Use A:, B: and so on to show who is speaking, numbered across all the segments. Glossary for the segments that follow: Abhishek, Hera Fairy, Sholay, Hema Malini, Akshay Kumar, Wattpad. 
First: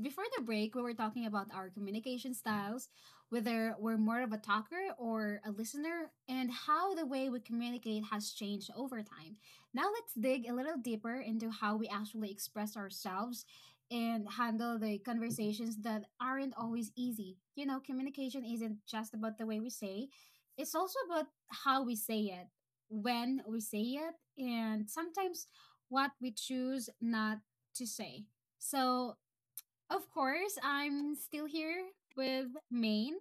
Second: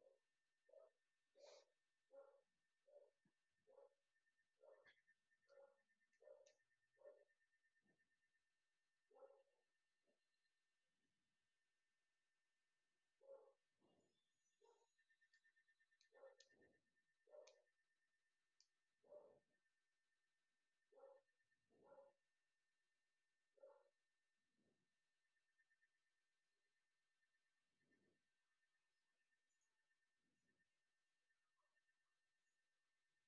A: Before the break, we were talking about our communication styles, whether we're more of a talker or a listener, and how the way we communicate has changed over time. Now, let's dig a little deeper into how we actually express ourselves and handle the conversations that aren't always easy. You know, communication isn't just about the way we say, it's also about how we say it, when we say it, and sometimes what we choose not to say. So, of course, I'm still here with Maine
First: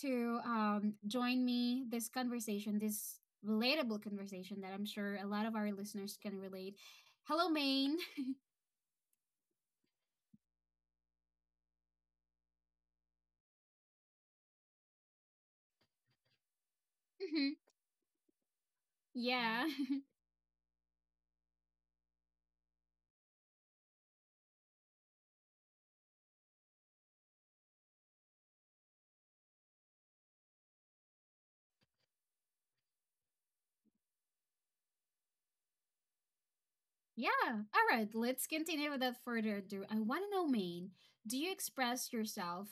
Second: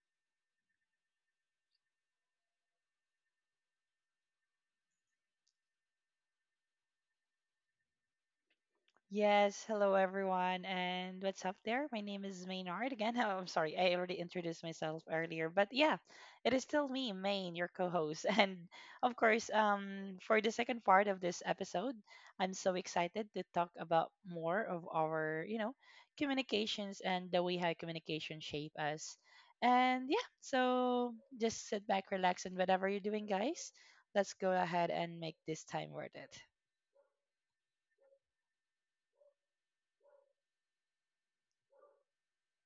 A: to join me this conversation, this relatable conversation that I'm sure a lot of our listeners can relate. Hello, Maine.
B: Yes, hello everyone, and what's up there? My name is Maynard again. Oh, I'm sorry, I already introduced myself earlier, but yeah, it is still me,
A: Mhm.
B: Main, your co-host, and of course,
A: Yeah.
B: for the second part of this episode, I'm so excited to talk about more of our communications and the way how communication shape us, and yeah, so just sit back, relax, and whatever you're doing, guys, let's go ahead and make this time worth it.
A: Yeah. All right. Let's continue without further ado. I want to know, Maine, do you express yourself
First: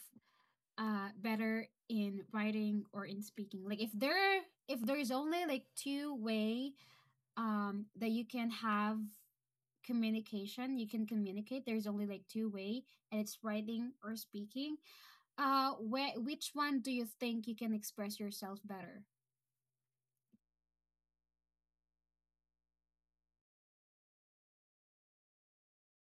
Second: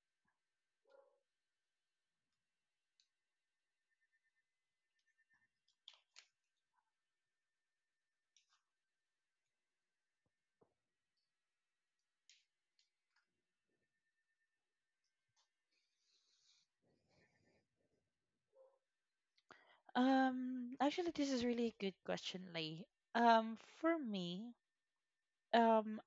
A: better in writing or in speaking? Like, if there is only like two way that you can have communication, you can communicate, there's only like two way, and it's writing or speaking, where, which one do you think you can express yourself better?
B: Actually, this is really a good question, Lei. For me, um,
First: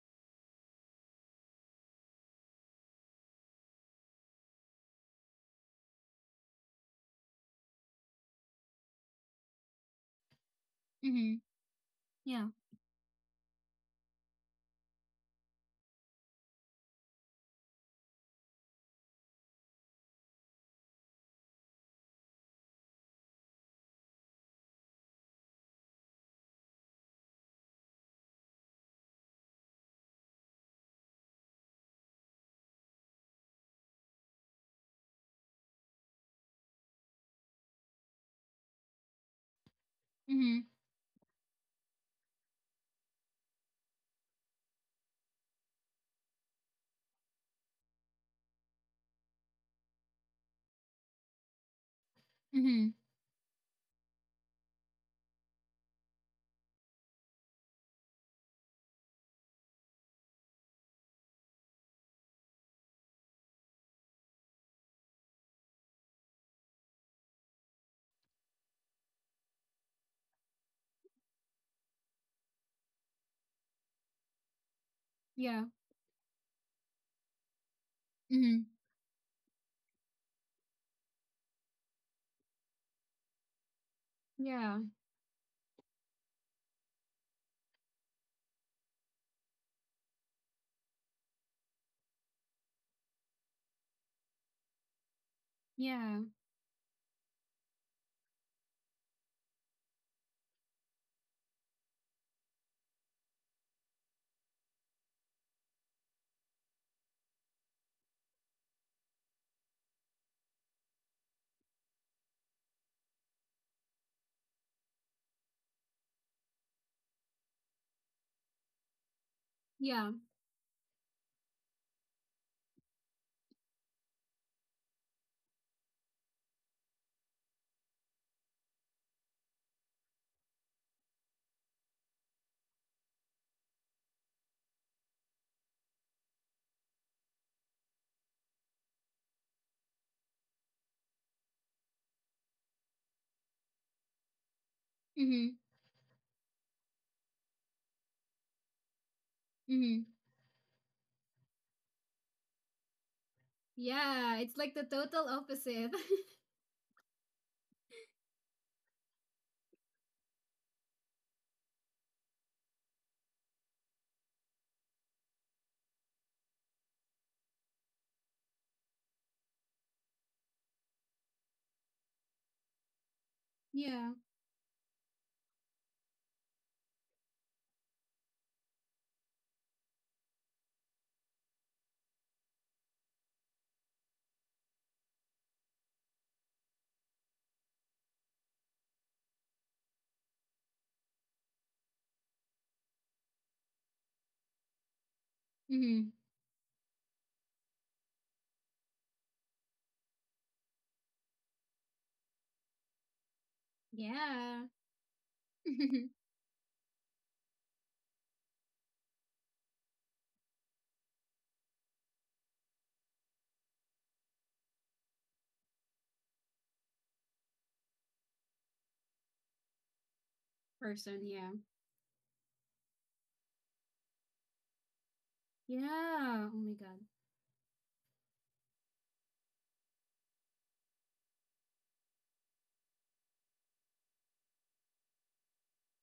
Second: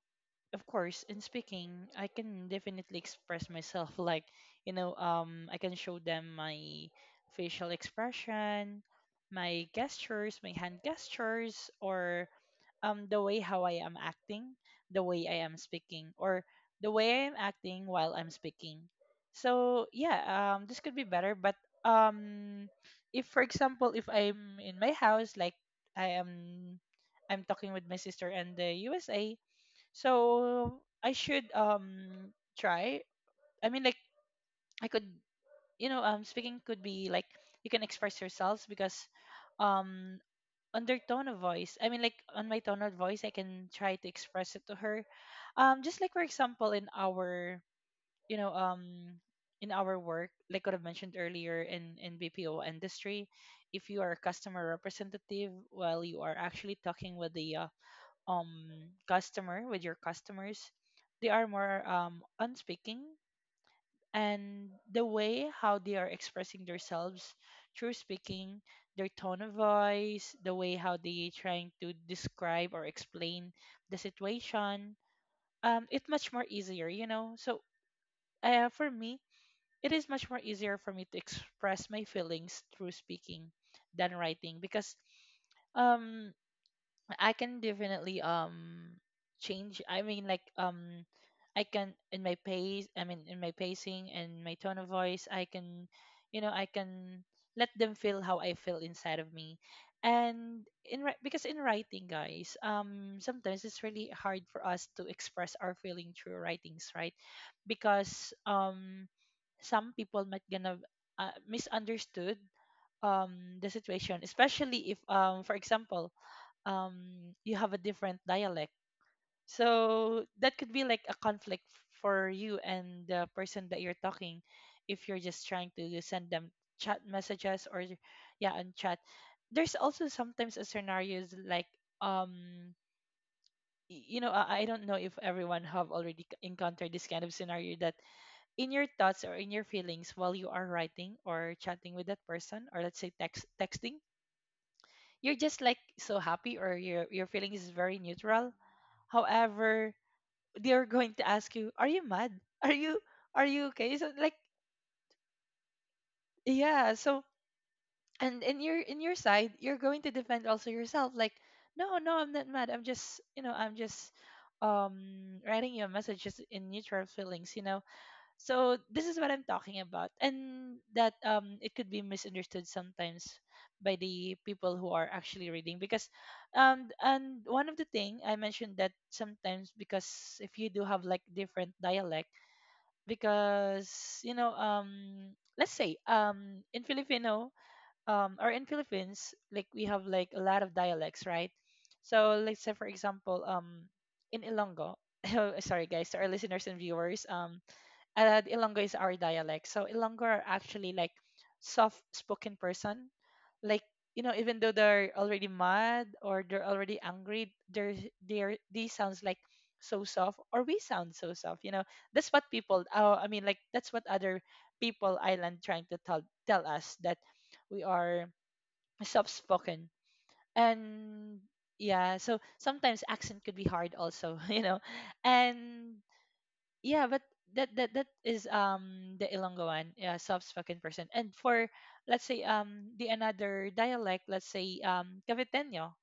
B: of course in speaking I can definitely express myself. Like, I can show them my facial expression, my gestures, my hand
A: Mm-hmm.
B: gestures, or
A: Yeah.
B: the way how I am acting, the way I am speaking, or the way I am acting while I'm speaking. So yeah, this could be better. But um if for example if I'm in my house, like i am I'm talking with my sister and the USA, so I should try. I mean, like I could, speaking could be like you can express yourselves because, um,
A: Mm-hmm.
B: on their tone of voice. I mean, like on my tone of voice, I can try to express it to her. Just like for example, in you know, um, our work, like what I've mentioned earlier in BPO
A: Mm-hmm.
B: industry, if you are a customer representative, well, you are actually talking with the um customer with your customers. They are more on speaking, and the way how they are expressing themselves through speaking, their tone of voice, the way how they trying to describe or explain the situation.
A: Yeah.
B: It's much more easier, so
A: Mm-hmm.
B: for me it is much more easier for me to express my feelings through speaking than writing,
A: Yeah.
B: because um I can definitely change. I mean, like I can in my pace. I mean, in my pacing and my tone of voice, I can,
A: Yeah.
B: you know, I can let them feel how I feel inside of me. And because in writing, guys, sometimes it's really hard for us to express our feeling through writings, right? Because some people might gonna misunderstood the situation, especially if for example um you have a different dialect,
A: Yeah.
B: so that could be like a conflict for you and the person that you're talking, if you're just trying to send them chat messages or yeah on chat. There's also sometimes a scenarios like um I don't know if everyone have already encountered this kind of scenario that in your thoughts or in your feelings while you are writing or chatting with that person, or let's say texting, you're
A: Mm-hmm.
B: just like so happy, or your feeling is very neutral. However,
A: Mm-hmm.
B: they're going to ask you, "Are you mad? Are you are you okay?" So like,
A: Yeah, it's like the total opposite.
B: yeah. So, and in your side, you're going to defend also yourself. Like, no, no, I'm not mad. I'm just writing you a message just in neutral feelings. So this is what I'm talking about, and that it could be misunderstood sometimes by
A: Yeah.
B: the people who are actually reading because, and one of the thing I mentioned that sometimes because if you do have like different dialect, because let's say in Filipino, or in Philippines, like we have like a lot of dialects, right? So let's say for example, in Ilonggo. Sorry guys,
A: Mm-hmm.
B: to our listeners and viewers, the Ilonggo is our dialect. So Ilonggo are actually like soft spoken person. Like, even
A: Yeah.
B: though they're already mad or they're already angry, they sounds like so soft, or we sound so soft, you know. That's what people— Oh, I mean like that's what other people island trying to tell us that we are soft spoken.
A: person,
B: And
A: yeah.
B: yeah, so sometimes accent could be hard also, you know. And
A: Yeah, oh my god.
B: yeah, but that is the Ilonggoan, yeah, South-Spoken person. And for, let's say the another dialect, let's say Caviteño.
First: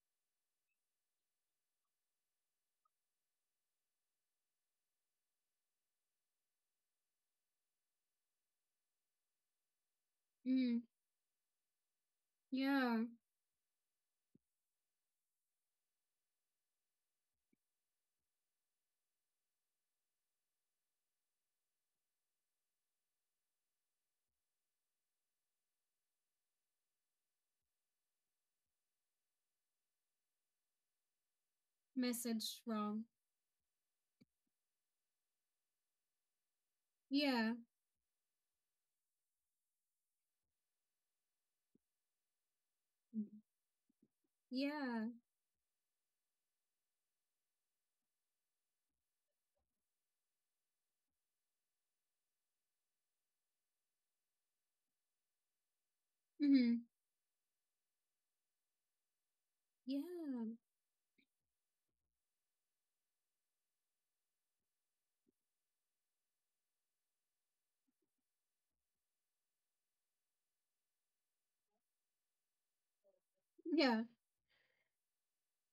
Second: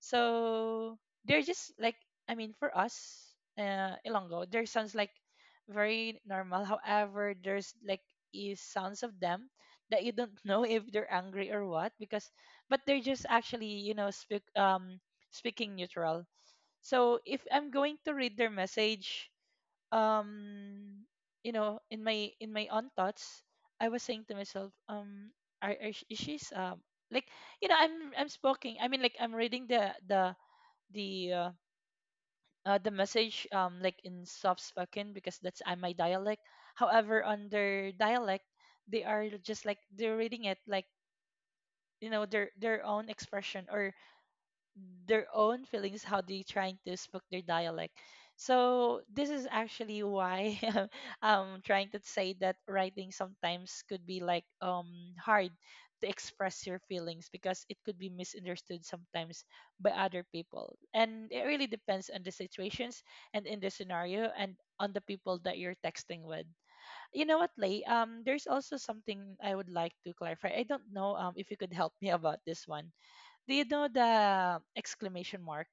B: So they're just like, I mean for us, Ilonggo, there sounds like very normal. However, there's like is sounds of them that you don't know
A: Mm-hmm.
B: if they're angry or what, because but they're
A: Yeah.
B: just actually, you know, speaking neutral. So if I'm going to read their message, um in my own thoughts, I was saying to myself, are sh- is she's like, I'm speaking, I mean like, I'm reading the uh,
A: Message
B: the
A: wrong.
B: message, like in soft spoken because that's my dialect. However on
A: Yeah.
B: their dialect, they are just like they're reading it like, their own
A: Mm.
B: expression or
A: Yeah.
B: their own feelings, how they trying to speak their dialect. So this is actually why I'm trying to say that writing sometimes could be like hard to express your
A: Hmm.
B: feelings because it could be misunderstood sometimes by other
A: Yeah.
B: people, and it really depends on the situations and in the scenario and on the people that you're texting with. You know what, Lay? There's also something I would like to clarify. I don't know, if you could help me about this one. Do you know
A: Yeah.
B: the exclamation mark?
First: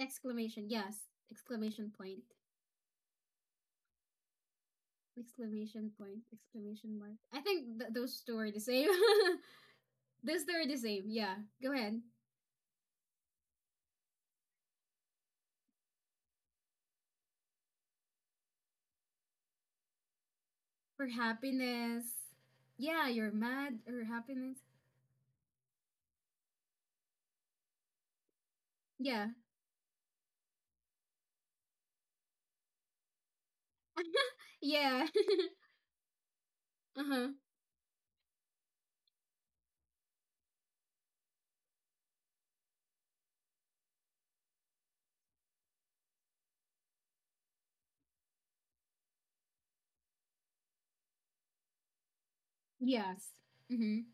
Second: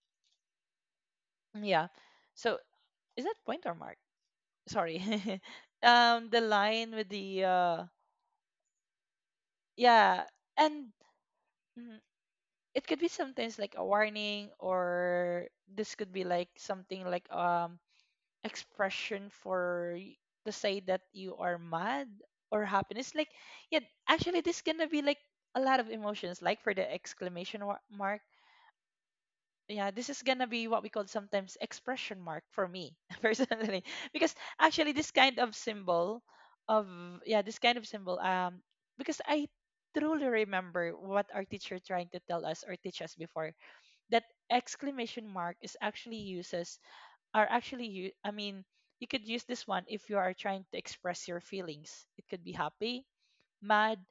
A: Exclamation. Yes.
B: Yeah.
A: Exclamation point.
B: So, is that point or mark? Sorry.
A: Exclamation point.
B: The line
A: Exclamation
B: with
A: mark. I
B: the
A: think those two are the same.
B: yeah,
A: Those two are the
B: and
A: same. Yeah. Go
B: mm,
A: ahead.
B: it could be sometimes like a warning, or this could be like something like expression for to say that
A: For
B: you are
A: happiness.
B: mad or happy.
A: Yeah,
B: It's like,
A: you're mad
B: yeah,
A: or
B: actually,
A: happiness.
B: this gonna be like a lot of emotions, like for the mark.
A: Yeah.
B: Yeah, this is gonna be what we call sometimes expression mark for me, personally, because actually
A: Yeah.
B: this kind of symbol of—
A: Uh-huh.
B: yeah, this kind of symbol, because I truly remember what our teacher trying to tell us or teach us before that exclamation mark is actually uses are actually you I mean you could use this one if you are trying to express your feelings. It could be happy,
A: Yes.
B: mad,
A: Mm-hmm.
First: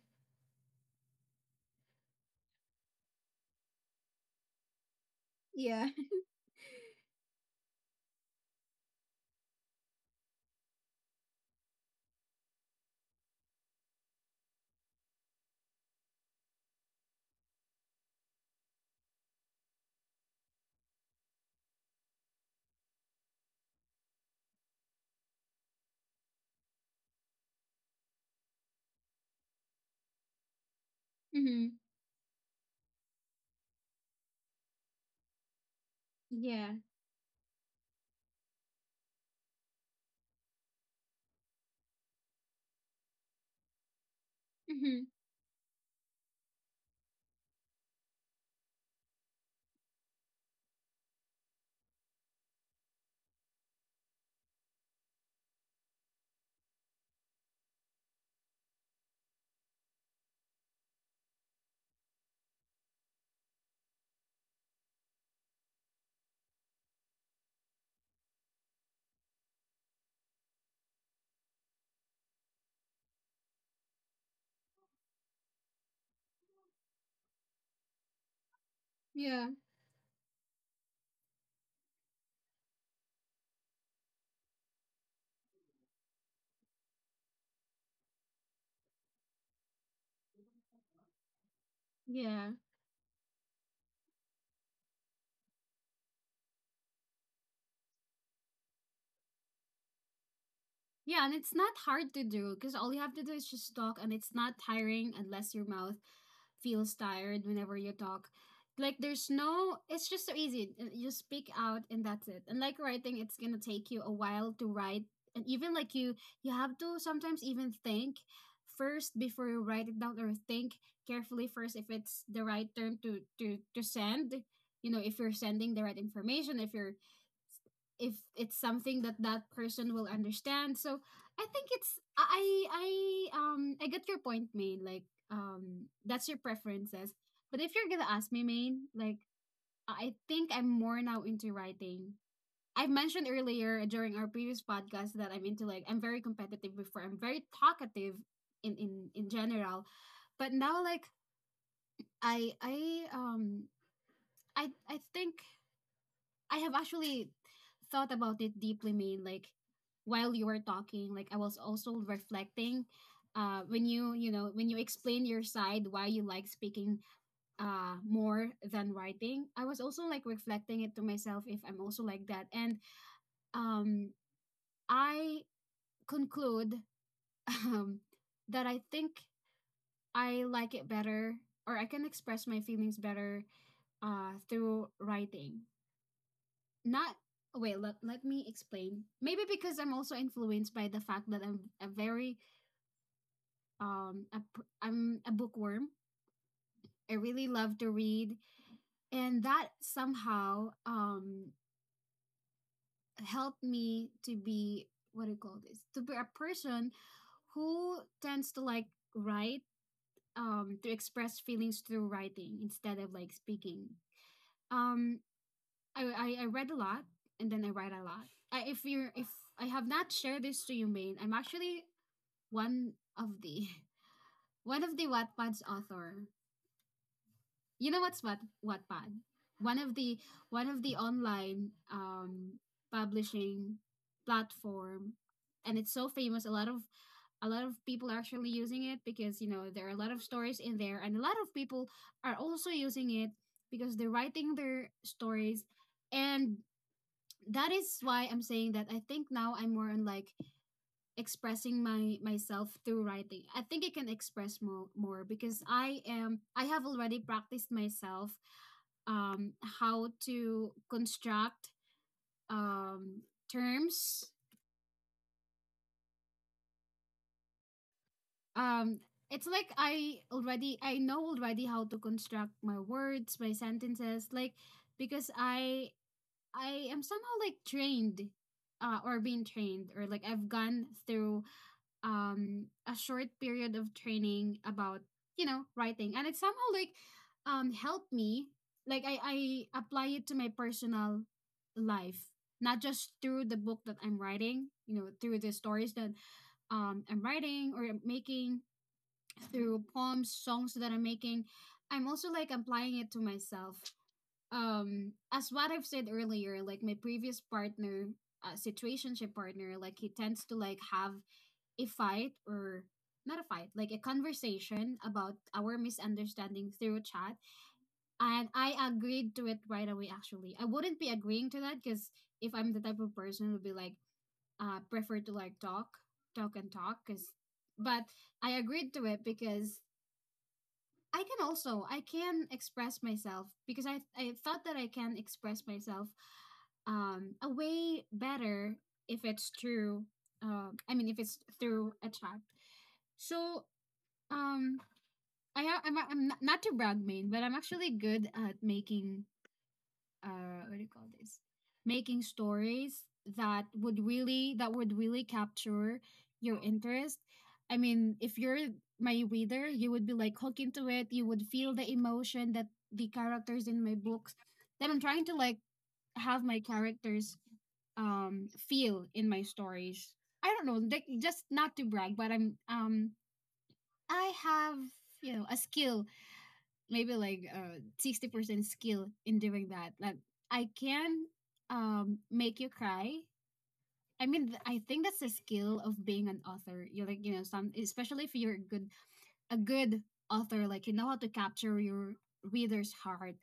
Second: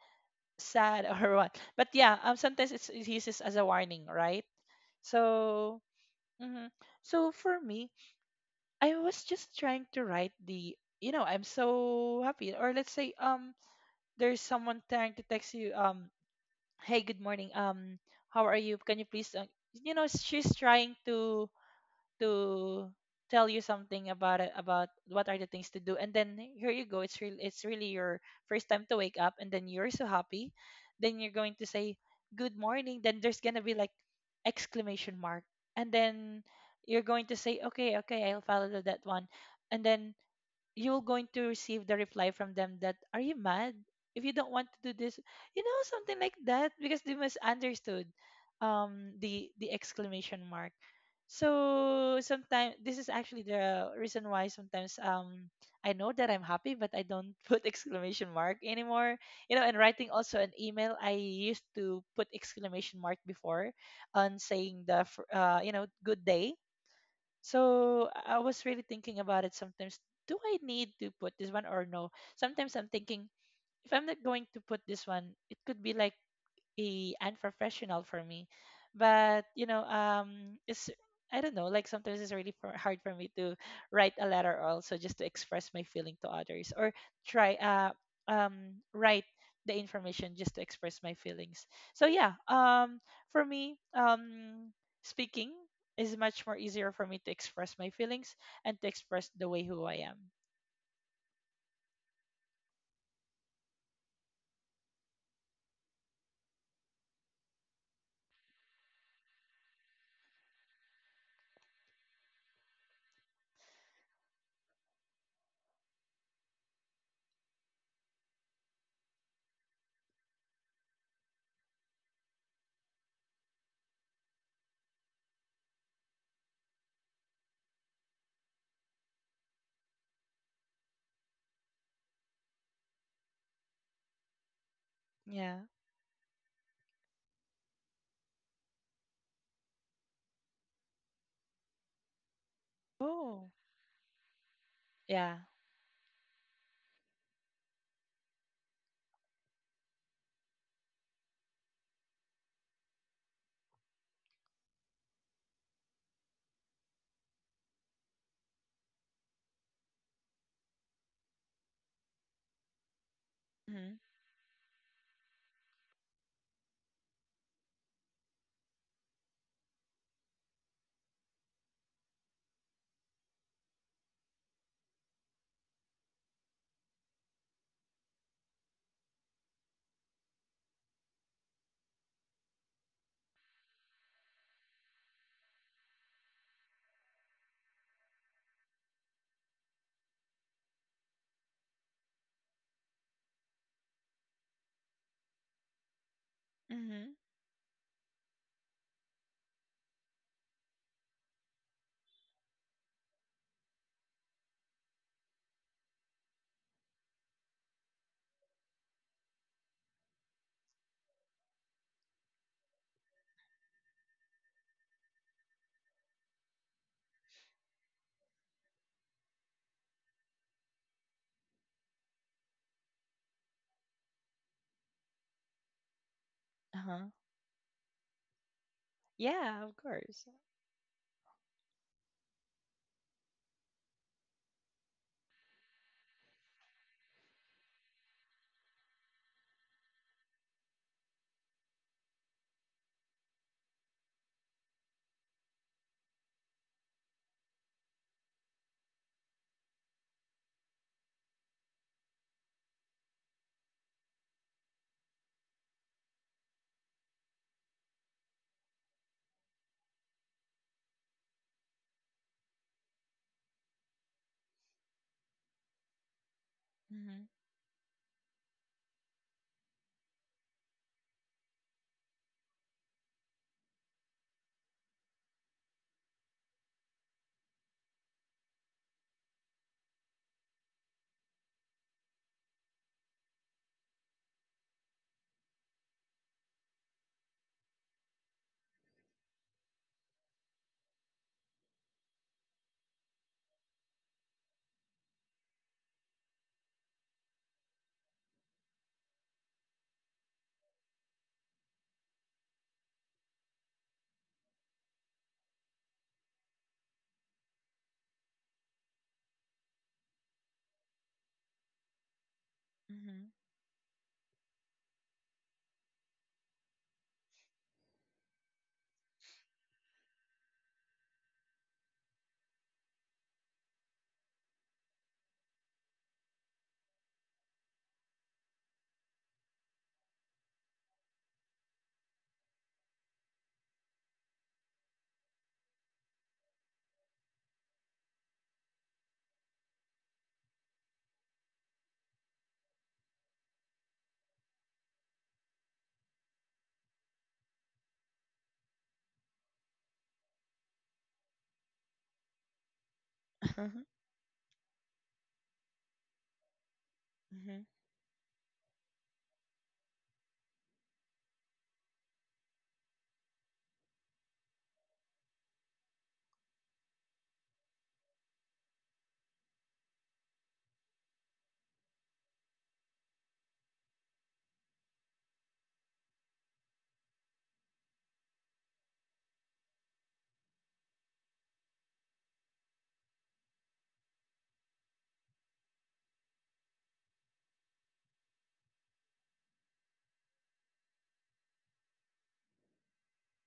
B: sad, or what. But yeah, sometimes it uses as a warning, right? So
A: Yeah.
B: hmm so for me, I was just trying to write the, I'm so happy. Or let's say, there's someone trying to text you, hey, good morning, how are you? Can you please, she's trying to to tell you something about it, about what are the things to do, and then here you go, it's really your first time to wake up, and then you're so happy, then you're going to
A: Mm-hmm.
B: say good morning, then there's going to be like exclamation mark, and then
A: Yeah.
B: you're going to say okay, okay, I'll follow that one, and then you're going to receive the reply from them that are you mad if you don't want to do
A: Mm-hmm.
B: this, you know, something like that because they misunderstood the exclamation mark. So sometimes this is actually the reason why sometimes I know that I'm happy but I don't put exclamation mark anymore, you know, and writing also an email, I used to put exclamation mark before on saying the good day. So I was really thinking about it sometimes. Do I need to put this one or no? Sometimes I'm thinking if I'm not going to put this one, it could be like a unprofessional for me. But
A: Yeah.
B: you know, it's— I don't know. Like sometimes it's really for, hard for me to write a letter, also just to express my feeling to others, or try write the information just to express my feelings. So yeah,
A: Yeah.
B: for me, speaking is much more easier for me to express my feelings, and to express the way who I am.
A: Yeah, and it's not hard to do because all you have to do is just talk, and it's not tiring unless your mouth feels tired whenever you talk. Like, there's no, it's just so easy. You speak out, and that's it. And like writing, it's gonna take you a while to write, and even like you have to sometimes even think first before you write it down, or think carefully first if it's the right term to send. You know, if you're sending the right information, if you're, if it's something that that person will understand. So I think it's, I get your point, Main. Like
B: Yeah.
A: that's your preferences. But if you're gonna ask me, Main, like, I think I'm more now into writing. I've mentioned
B: Oh.
A: earlier during our previous podcast that
B: Yeah.
A: I'm into like, I'm very competitive before. I'm very talkative in general, but now like I I um I think I have actually thought about it deeply, Maine. Like while you were talking, like I was also reflecting. When
B: Mm-hmm.
A: you, you know, when you explain your side why you like speaking more than writing, I was also like reflecting it to myself if I'm also like that. And um I conclude um that I think I like it better, or I can express my feelings better, through writing, not, let me explain. Maybe because I'm also influenced by the fact that I'm a very um a, I'm a bookworm.
B: Mm-hmm.
A: I really love to read, and that somehow helped me to be, what do you call this, to be a person who tends to like write, to express feelings through writing instead of like speaking. um I, I read a lot, and then I write a lot. I, if you're if I have not shared this to you, Maine, I'm actually one of the one of the Wattpad's author.
B: Uh huh.
A: You know what's what Wattpad?
B: Yeah, of
A: One of the,
B: course.
A: online publishing platform, and it's so famous. A lot of, people are actually using it because you know there are a lot of stories in there, and a lot of people are also using it because they're writing their stories. And that is why I'm saying that I think now I'm more on like expressing my myself through writing. I think I can express more, because I have already practiced myself how to construct um terms. Um, it's like I already, I know already how to construct my words, my sentences, like because I am somehow like trained, or being trained, or like I've gone through a short period of training about, you know, writing. And it somehow like helped me, like I apply it to my personal life, not just through the book that I'm writing, you know, through the stories that I'm writing or I'm making, through poems, songs that I'm making. I'm also like applying it to myself, as what I've said earlier, like my previous partner, situationship partner, like he tends to like have a fight, or
B: Mhm.
A: not a fight, like a conversation about our misunderstanding through chat. And I agreed to it right away, actually. I wouldn't be agreeing to that because, if I'm the type of person who would be like, prefer to like talk, talk and talk. Cause, but I agreed to it because I can also, I can express myself because I thought that I can express myself a way better if it's through, I mean, if it's through a chat. So um, I'm not, not to brag, Main, but I'm actually good at making, what do you call this? Making stories that would really, capture your interest.
B: Mhm.
A: I mean, if you're my reader, you would be like hooked into it. You would feel the emotion that the characters in my books that I'm trying to like have my characters feel in my stories. I don't know, like just not to brag, but I'm I have, you know, a skill maybe like 60% skill in doing that. Like, I can make you cry. I think that's the skill of being an author. You're like, you know, some, especially if you're a good, a good author, like you know how to capture your reader's heart,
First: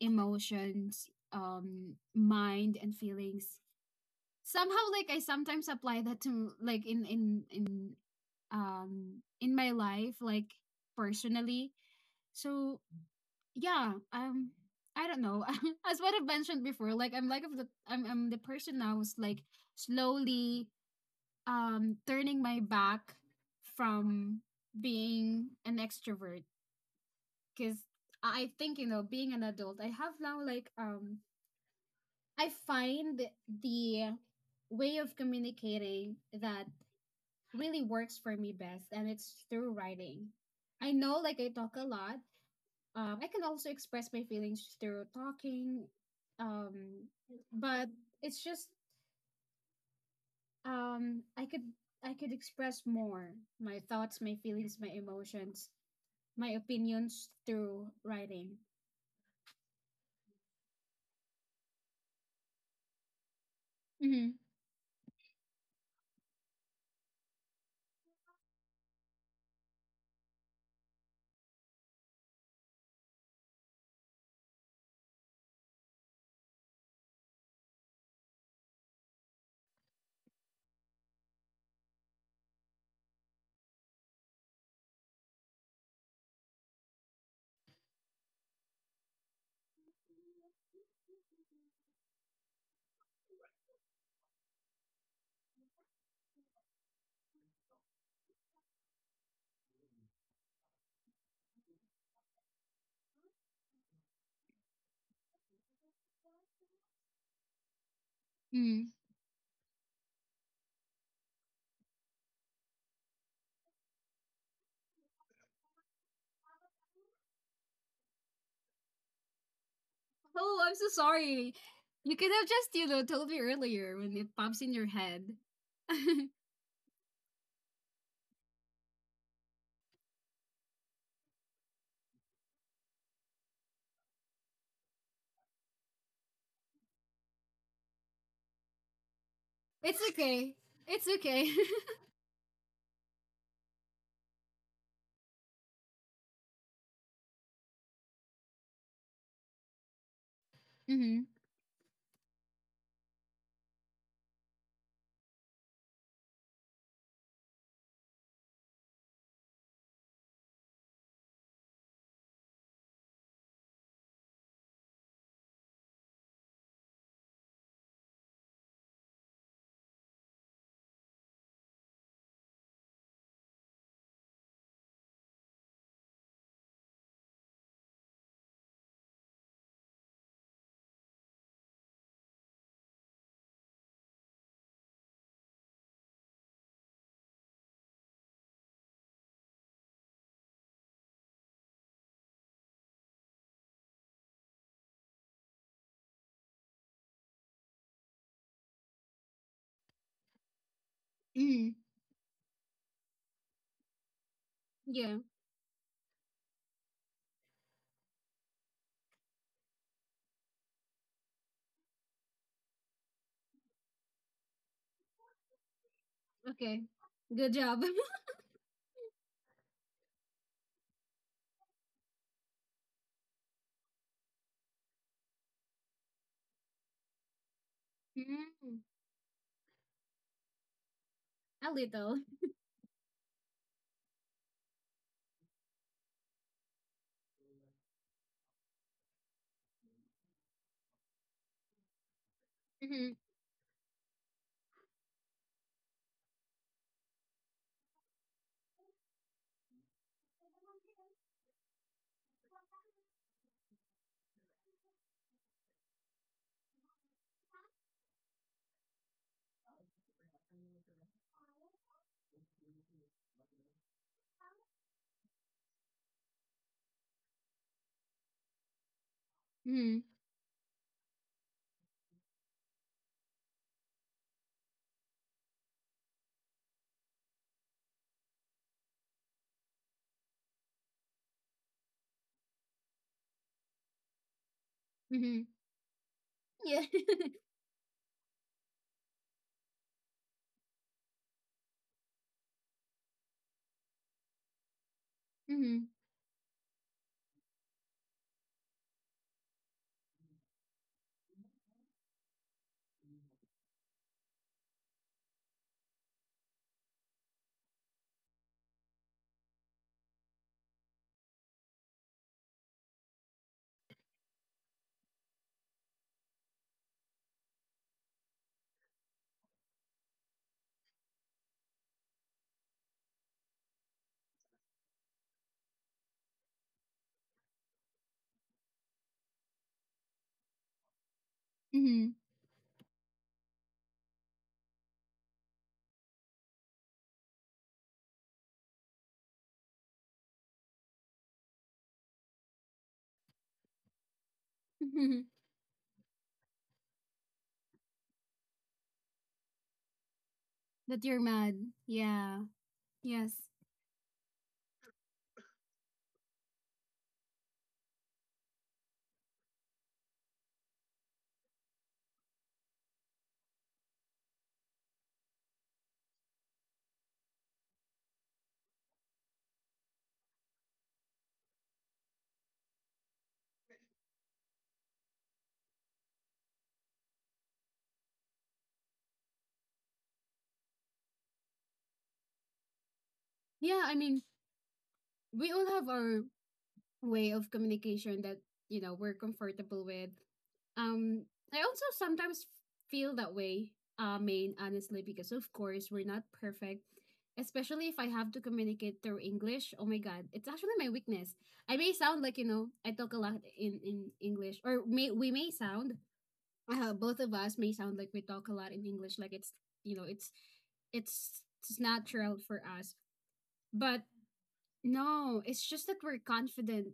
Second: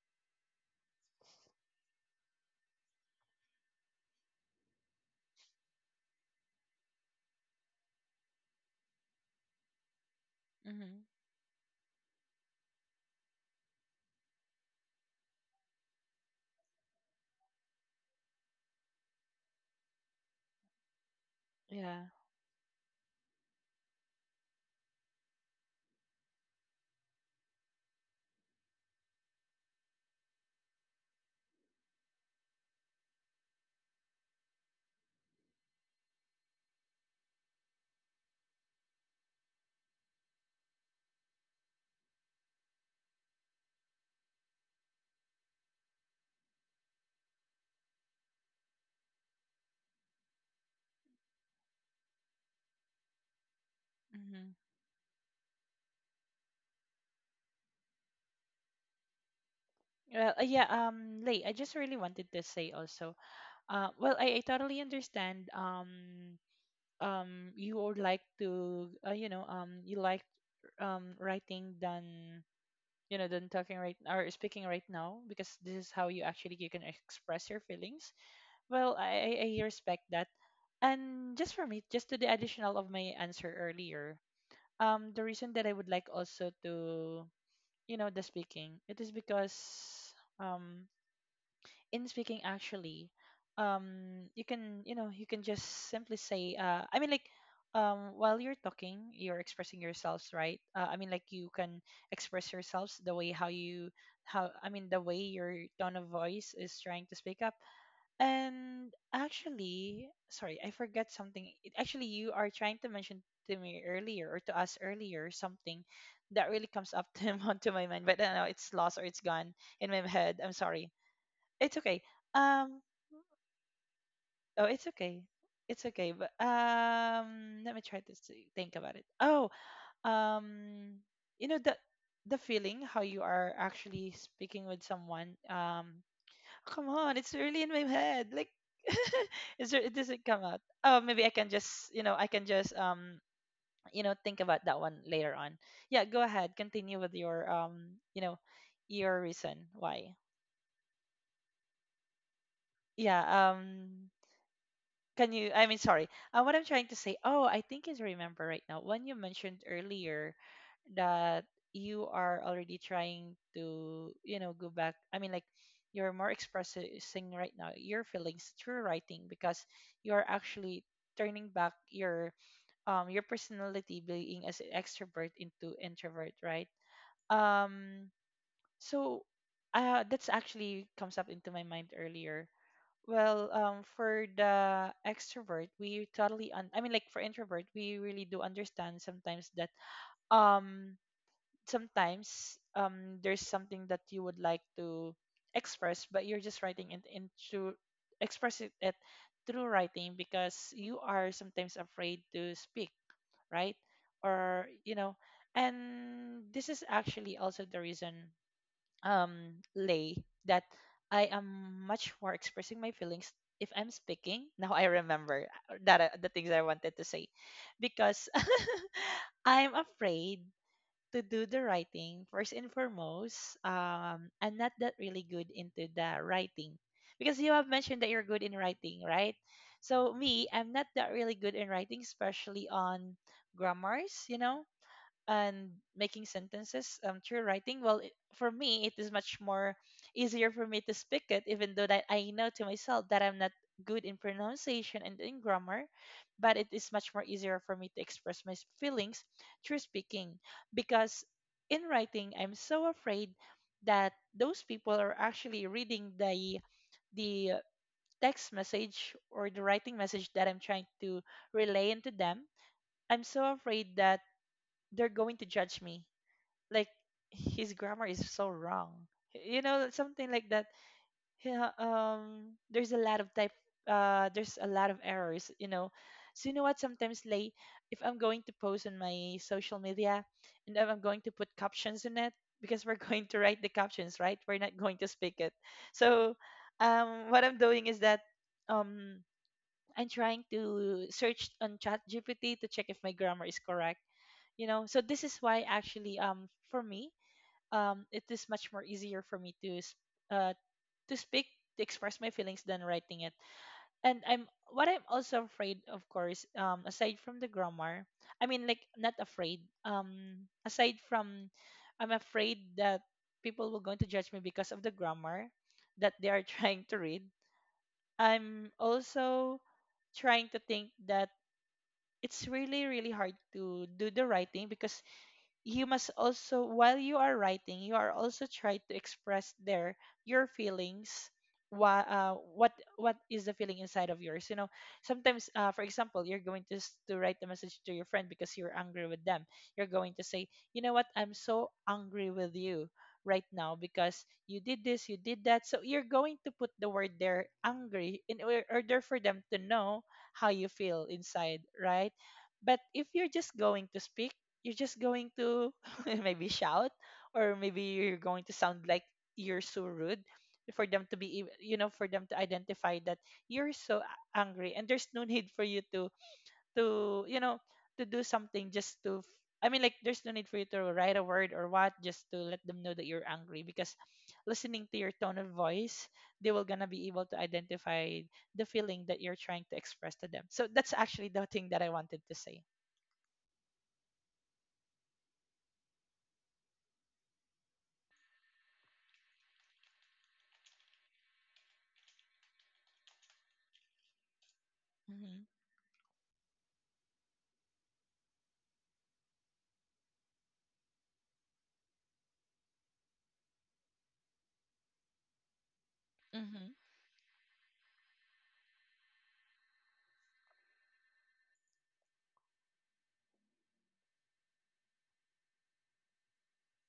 A: emotions, mind and feelings. Somehow like I sometimes apply that to like in my life, like
B: Mhm.
A: personally. So yeah, I don't know. As what I've mentioned before, like I'm like of the, I'm the person now who's like slowly
B: Yeah.
A: turning my back from being an extrovert, because I think, you know, being an adult, I have now like I find the way of communicating that really works for me best, and it's through writing. I know like I talk a lot. I can also express my feelings through talking, um, but it's just um, I could I could express more my thoughts, my
B: Mhm.
A: feelings, my emotions, my opinions through writing.
B: Well, yeah, Lei, I just really wanted to say also, well,
A: Mm-hmm.
B: I totally understand, you would like to, you like, writing than, than talking right or speaking right now because this is how you can express your feelings. Well, I respect that. And just for me, just to the additional of my answer earlier, the reason that I would like also to the speaking it is because um in speaking actually you can you can just simply say I mean like while you're talking you're expressing yourselves, right, I mean like you can express yourselves the way how you how I mean the way your tone of voice is trying to speak up.
A: Hmm.
B: And actually, sorry, I forget something. Actually, you are trying to mention to me earlier or to us earlier something that really comes up to onto my mind, but I don't know, it's lost or it's gone in my head. I'm
A: Oh, I'm so
B: sorry.
A: sorry.
B: It's okay.
A: You could have just, you
B: Um,
A: know, told me earlier when it pops
B: oh,
A: in your
B: it's
A: head.
B: okay. It's okay, but let me try to think about it. Oh, um, you know the feeling how you are actually speaking with someone. Come on, it's really in my head. Like, is there, it
A: It's
B: doesn't come
A: okay.
B: out. Oh,
A: It's
B: maybe I
A: okay.
B: can just, you know, I can just, think about that one later on. Yeah, go ahead. Continue with your reason why.
A: mm-hmm.
B: Yeah. Um. Can you? I mean, sorry. What I'm trying to say. Oh, I think is remember right now. When you mentioned earlier that you are already trying to, go back. I mean, like you're more expressing right now your feelings through writing because you are actually turning back your personality being as an extrovert into introvert, right? Um. So, that's actually comes up into my mind earlier, well, for the extrovert, we totally I mean, like for introvert, we really do understand sometimes that um sometimes there's something that you would like to express, but you're just writing it into express it through writing because you are
A: Mm-hmm.
B: sometimes afraid to speak, right? Or,
A: Yeah.
B: and this is actually also the reason, Lay, that I am much more expressing my feelings if I'm speaking. Now I remember that the things I
A: Okay.
B: wanted to say
A: Good job.
B: because I'm afraid to do the writing first and foremost. I'm not that really good into the writing because you have mentioned that you're good in
A: Mm.
B: writing, right? So me, I'm not that really good
A: A
B: in writing,
A: little.
B: especially on grammars, and making sentences, through writing. Well, it, for me, it is much more easier for me to speak it even though that I know to
A: Mm-hmm.
B: myself that I'm not good in pronunciation and in grammar, but it is much more easier for me to express my feelings through speaking, because in writing I'm so afraid that those people are actually reading the text message or the writing message that I'm trying to relay into them. I'm so afraid that they're going to judge me, like, his grammar is so wrong, you know,
A: Mm-hmm.
B: something like that. Yeah, there's a lot of errors. So you know what, sometimes like if I'm going to post on my social media and then I'm going to put captions in it, because we're going to write the captions, right, we're not going to speak
A: Mm-hmm.
B: it. So
A: Yeah.
B: what I'm doing is that, um I'm trying to search on Chat GPT to check if my grammar is correct, so this is why, actually, for me, it is much more easier for me to uh, to speak, to express my feelings than writing it. And I'm what I'm also afraid, of course, aside from the grammar, I mean, like not afraid. Aside from, I'm afraid that people will going to judge me because of the grammar that they are trying to read. I'm also trying to think that it's really really hard to do the writing because you must also, while you are writing, you are also trying to express there your feelings, what
A: Mm-hmm.
B: uh, what what is the feeling inside of yours. Sometimes, for example, you're going to write a message to your friend because you're angry with them, you're going to say, you know what, I'm so angry with you right now because you did this,
A: Mm-hmm.
B: you did that, so you're going to put the word there, angry, in order for them to know how you
A: That
B: feel
A: you're mad.
B: inside, right?
A: Yeah.
B: But if
A: Yes.
B: you're just going to speak, you're just going to maybe shout, or maybe you're going to sound like you're so rude, for them to be ev- you know for them to identify that you're so angry, and there's no need for you to to you know to do something just to I mean, like there's no need for you to write a word or what, just to let them know that you're angry, because listening to your tone of voice, they will gonna be able to identify the feeling that you're trying to express to them. So that's actually the thing that I wanted to say.
A: Yeah. I mean, we all have our way of communication that, you know, we're comfortable with. Um, I also sometimes feel that way. Main, honestly, because of
B: Hmm.
A: course we're not perfect. Especially if I have to communicate through English. Oh my God, it's actually my weakness. I may sound like, you know, I talk a lot in English, or may we may sound, both of us may sound like we talk a lot in English, like it's you know it's natural for us. But no, it's just that we're confident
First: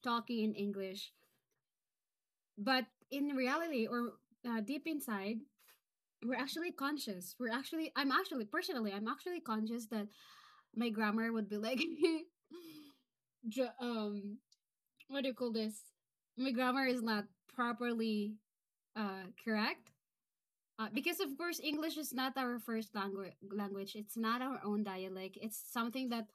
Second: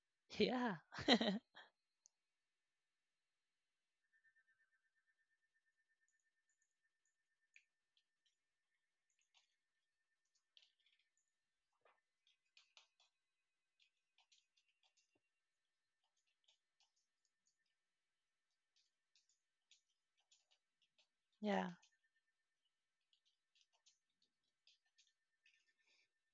A: talking in
B: Yeah.
A: English. But in reality, or deep inside, we're actually conscious. We're actually, I'm actually conscious that my grammar would be like, dr- um, what do you call this? My grammar is not properly correct. Because of course
B: Yeah.
A: English is not our first language. It's not our own dialect. It's something that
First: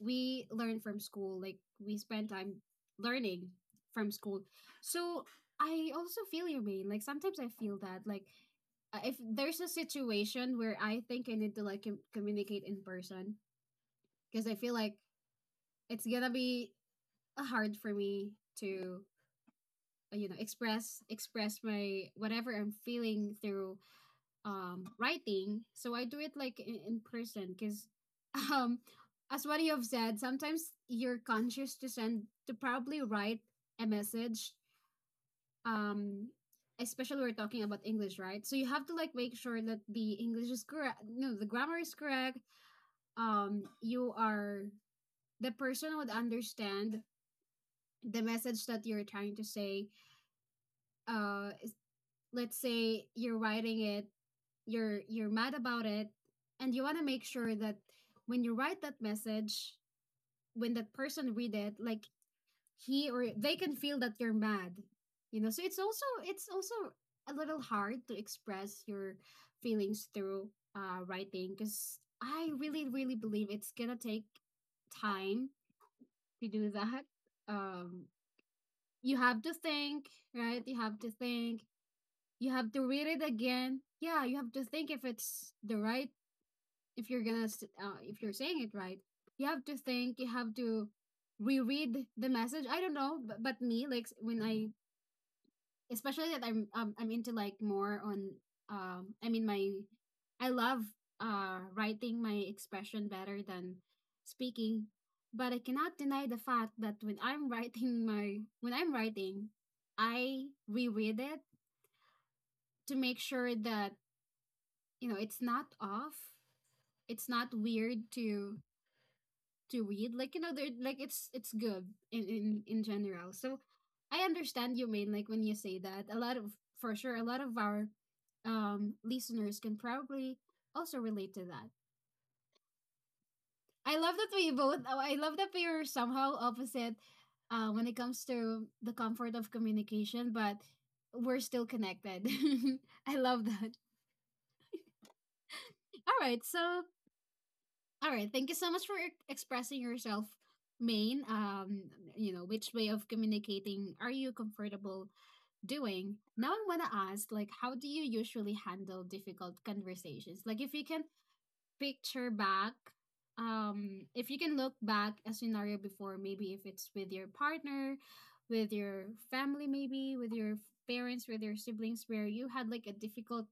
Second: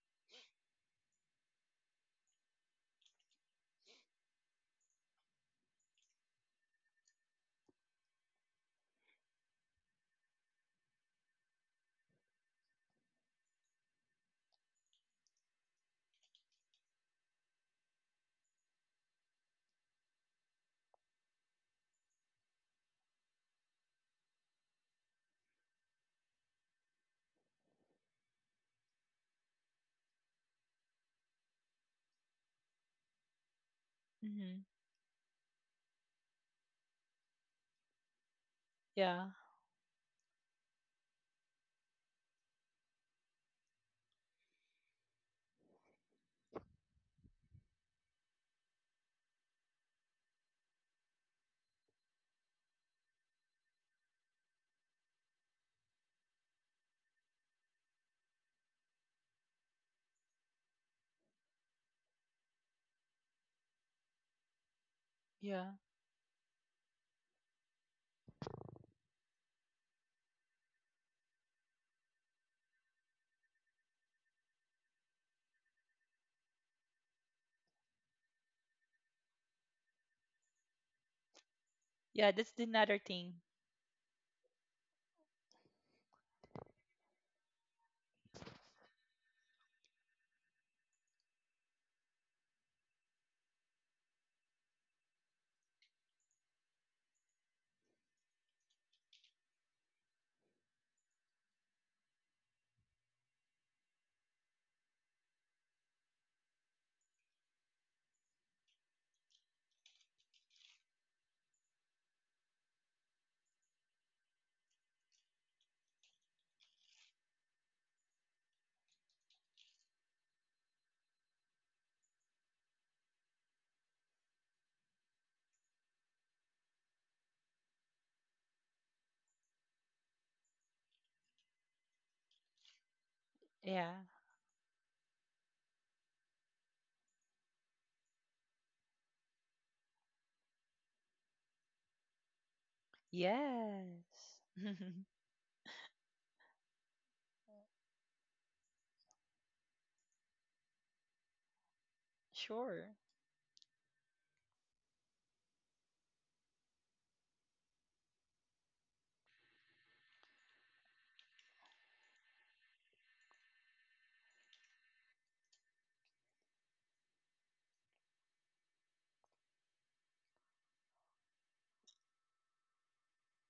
A: we learn from school. Like, we spend time learning from school. So I also feel your pain. Like sometimes I feel that like if there's a situation where I think I need to like communicate in person because I feel like it's gonna be hard for me to express my whatever I'm feeling through writing. So I do it like in person because um as what you have said, sometimes you're conscious to send to probably write a message.
B: Hmm.
A: um Especially we're talking about English, right? So you have to like
B: Yeah.
A: make sure that the English is correct, no, the grammar is correct. You are, the person would understand the message that you're trying to say. uh let's say you're writing it, you're mad about it, and you want to make sure that when you write that message, when that person read it, like, he or they can feel that you're mad, so
B: Yeah.
A: it's also a little hard to express your feelings through writing because I really really believe it's gonna take time to do that. um you have to think, right, you have to think,
B: Yeah.
A: you
B: That's the
A: have to
B: another
A: read it
B: thing.
A: again, yeah, you have to think if it's the right, if you're gonna if you're saying it right, you have to think, you have to reread the message. I don't know, but me like when I, especially that I'm into like more on, I mean, my I love writing my expression better than speaking. But I cannot deny the fact that when I'm writing, I reread it to make sure that it's not off, it's not weird to read, like, you know, they're like it's good in general. So I understand you mean, like, when you say that a lot of for sure a lot of our listeners can probably also relate to that.
B: Yeah.
A: I love that I love that we are somehow opposite when it comes to the comfort of communication, but we're still connected. I love that.
B: Yes.
A: all right so All right. Thank you so much for expressing yourself, Maine. Which
B: Sure.
A: way of communicating are you comfortable doing? Now I want to ask, like, how do you usually handle difficult conversations? Like, if you can picture back, if you can look back a scenario before, maybe if it's with your partner, with your family, maybe with your parents, with your siblings, where you had like a difficult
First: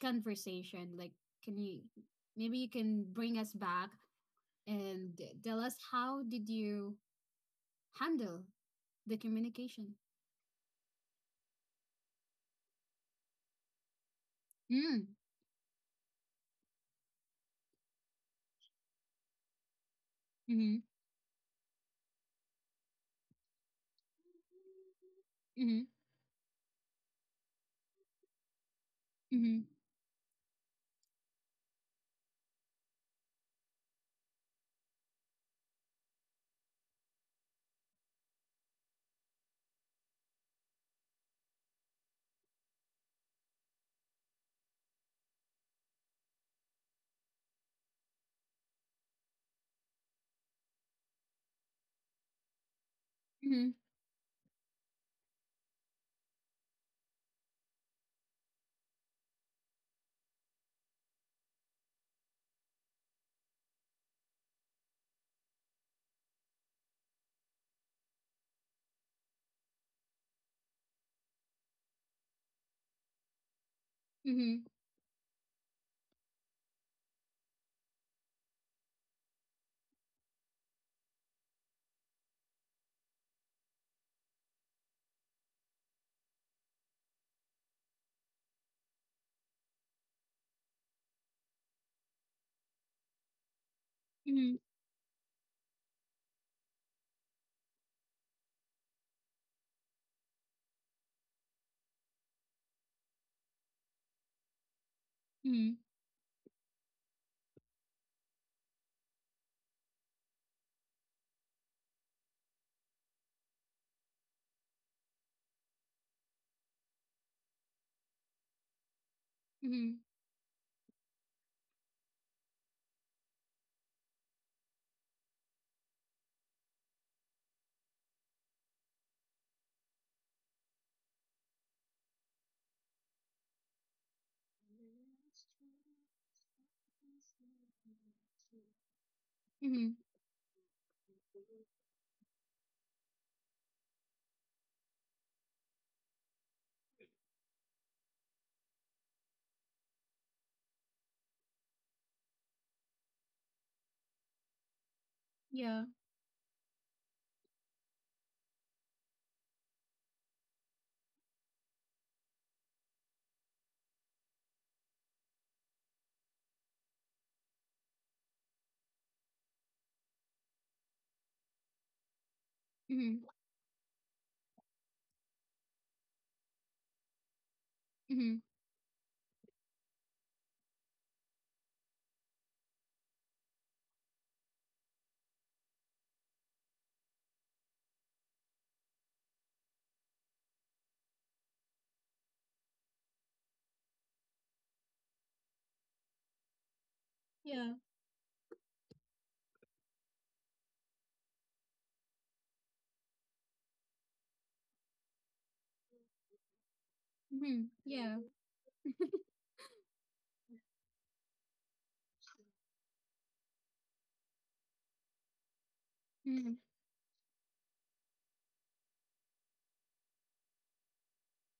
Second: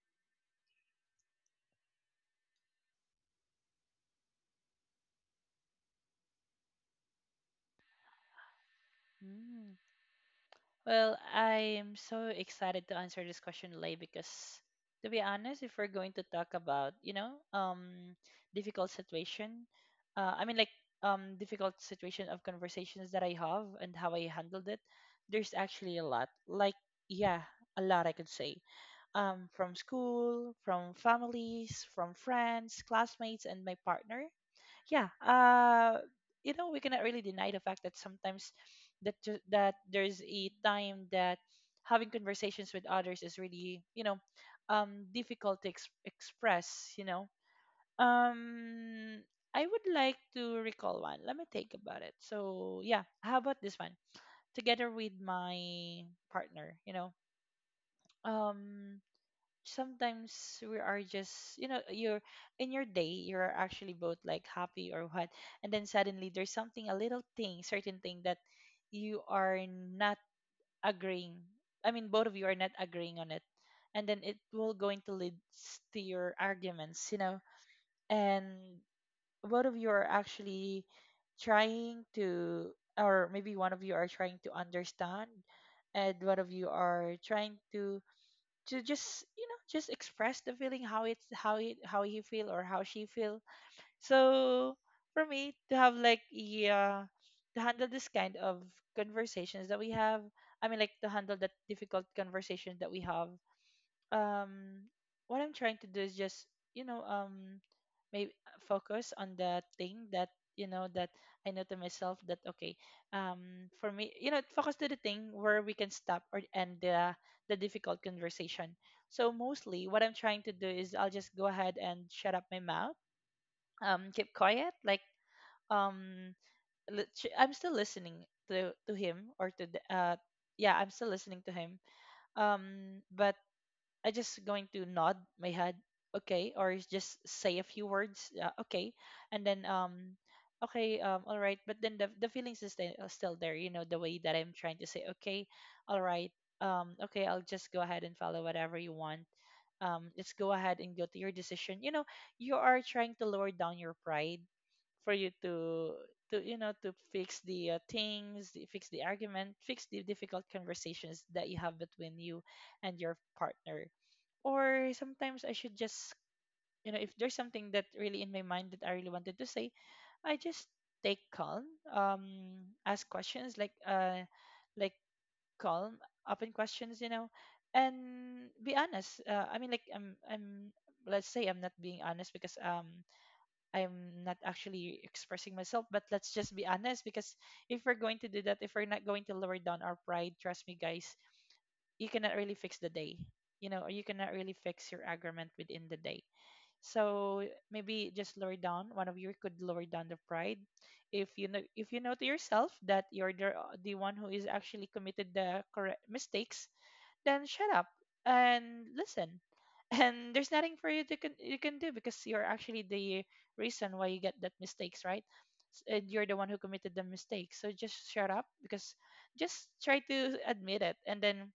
A: conversation, like, can you maybe you can bring us back and tell us how did you handle the
B: Mm.
A: communication?
B: Well, I'm so excited to answer this question, Lay, because,
A: Mm.
B: to be honest, if we're going to talk about, difficult situation, I mean, like,
A: Mhm.
B: difficult situation of conversations that I have and how I handled it, there's
A: Mhm.
B: actually a lot. Like, yeah, a lot I could say. um,
A: Mhm.
B: from school, from families, from friends, classmates, and my partner. Yeah, we cannot really deny the fact that sometimes that there's a time that having conversations with others is really, difficult to express. Um, I would like to recall one. Let me think about it. So yeah, how about
A: Mhm.
B: this one? Together with my partner, um sometimes we are just, you're in your day, you're actually both like happy or what, and then suddenly there's something, a little thing certain thing that you are not agreeing, I mean both of you are not agreeing on it, and then it
A: Mhm.
B: will going to lead to your arguments, you know. And both of you are actually trying to, or maybe one of you are trying to understand, and one of you are trying to just you know just express the feeling, how he feel or how she feel.
A: Mhm.
B: So for me, to have like, yeah, to handle this kind of conversations that we have, I mean, like to handle that difficult conversation that we have, um what I'm
A: Mhm.
B: trying to do is just, you know um maybe focus on the thing that, that I know to myself that, okay, for me, focus to the thing where we can stop or end the difficult conversation. So mostly,
A: Mhm.
B: what I'm trying to do is I'll just go ahead and shut up my mouth, keep quiet, like um, I'm still listening to him or to the yeah, I'm still listening to him. But I just going to nod my head, okay, or is just say a few words, okay, and then,
A: Mhm,
B: okay, all right. But then the feelings is still there, the way that I'm trying to say, okay, all right, okay, I'll just go ahead and follow whatever you want. Let's go ahead and go to your decision. You are trying to lower down your pride for you
A: yeah.
B: to to fix fix the argument, fix the difficult conversations that you have between you and your partner. Or sometimes I should just, if there's something that really in my mind that I really wanted to say, I just take calm, um, ask
A: Mhm.
B: questions like calm, open questions,
A: Mhm,
B: and be honest. I mean, like, let's say I'm not being honest because I'm not actually expressing myself, but let's just be honest, because if we're going to do that, if we're not going to lower down our pride, trust me, guys, you cannot really fix the day, or you cannot really fix your argument within the day. So
A: yeah.
B: maybe just lower down. One of you could lower down the pride. If you know to yourself that you're the one who is actually committed the correct mistakes, then
A: Mhm,
B: shut up
A: yeah.
B: and listen. And there's nothing for you to can you can do because you're actually the reason why you get that mistakes, right? And you're the one
A: Mhm.
B: who committed the mistake. So just shut up because just try to admit it and then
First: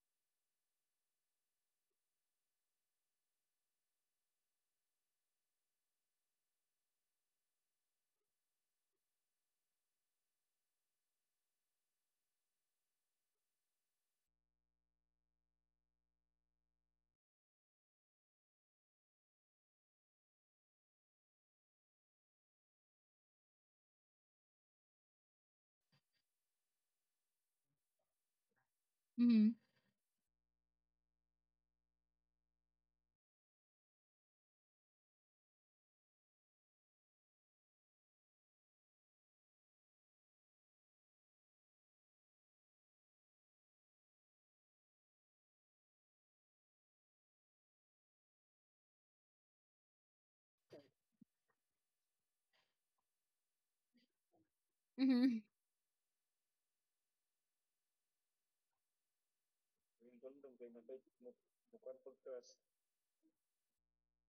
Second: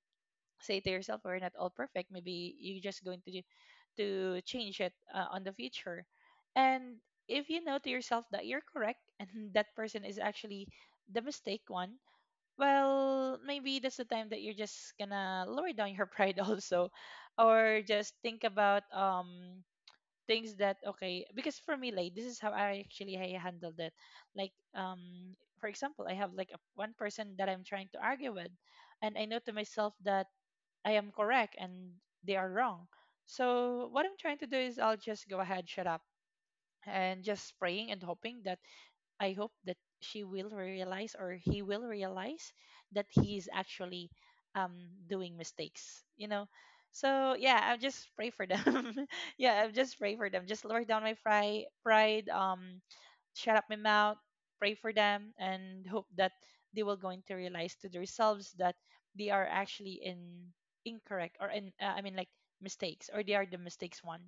B: say to yourself, we're not all perfect. Maybe you're just going to do to change it, on the future. And if you know to yourself that you're correct and that person is actually the mistake one. Well, maybe that's the time that you're just gonna lower down your pride also, or just think about things. That okay, because for me, like, this is how I actually I handled it. Like, for example, I have, like, one person that I'm trying to argue with, and I know to
A: Mhm.
B: myself that I am correct and they are wrong. So what I'm trying to do is I'll just go ahead, shut up, and just praying and hoping that I hope that she will realize or he will realize that he is actually doing mistakes. So yeah, I just pray for them. Yeah, I just pray for them. Just lower down my pride. Shut up my mouth, pray for them,
A: Mhm.
B: and hope that they will going to realize to themselves that they are actually in incorrect, or in I mean, like, mistakes, or they are the mistakes one.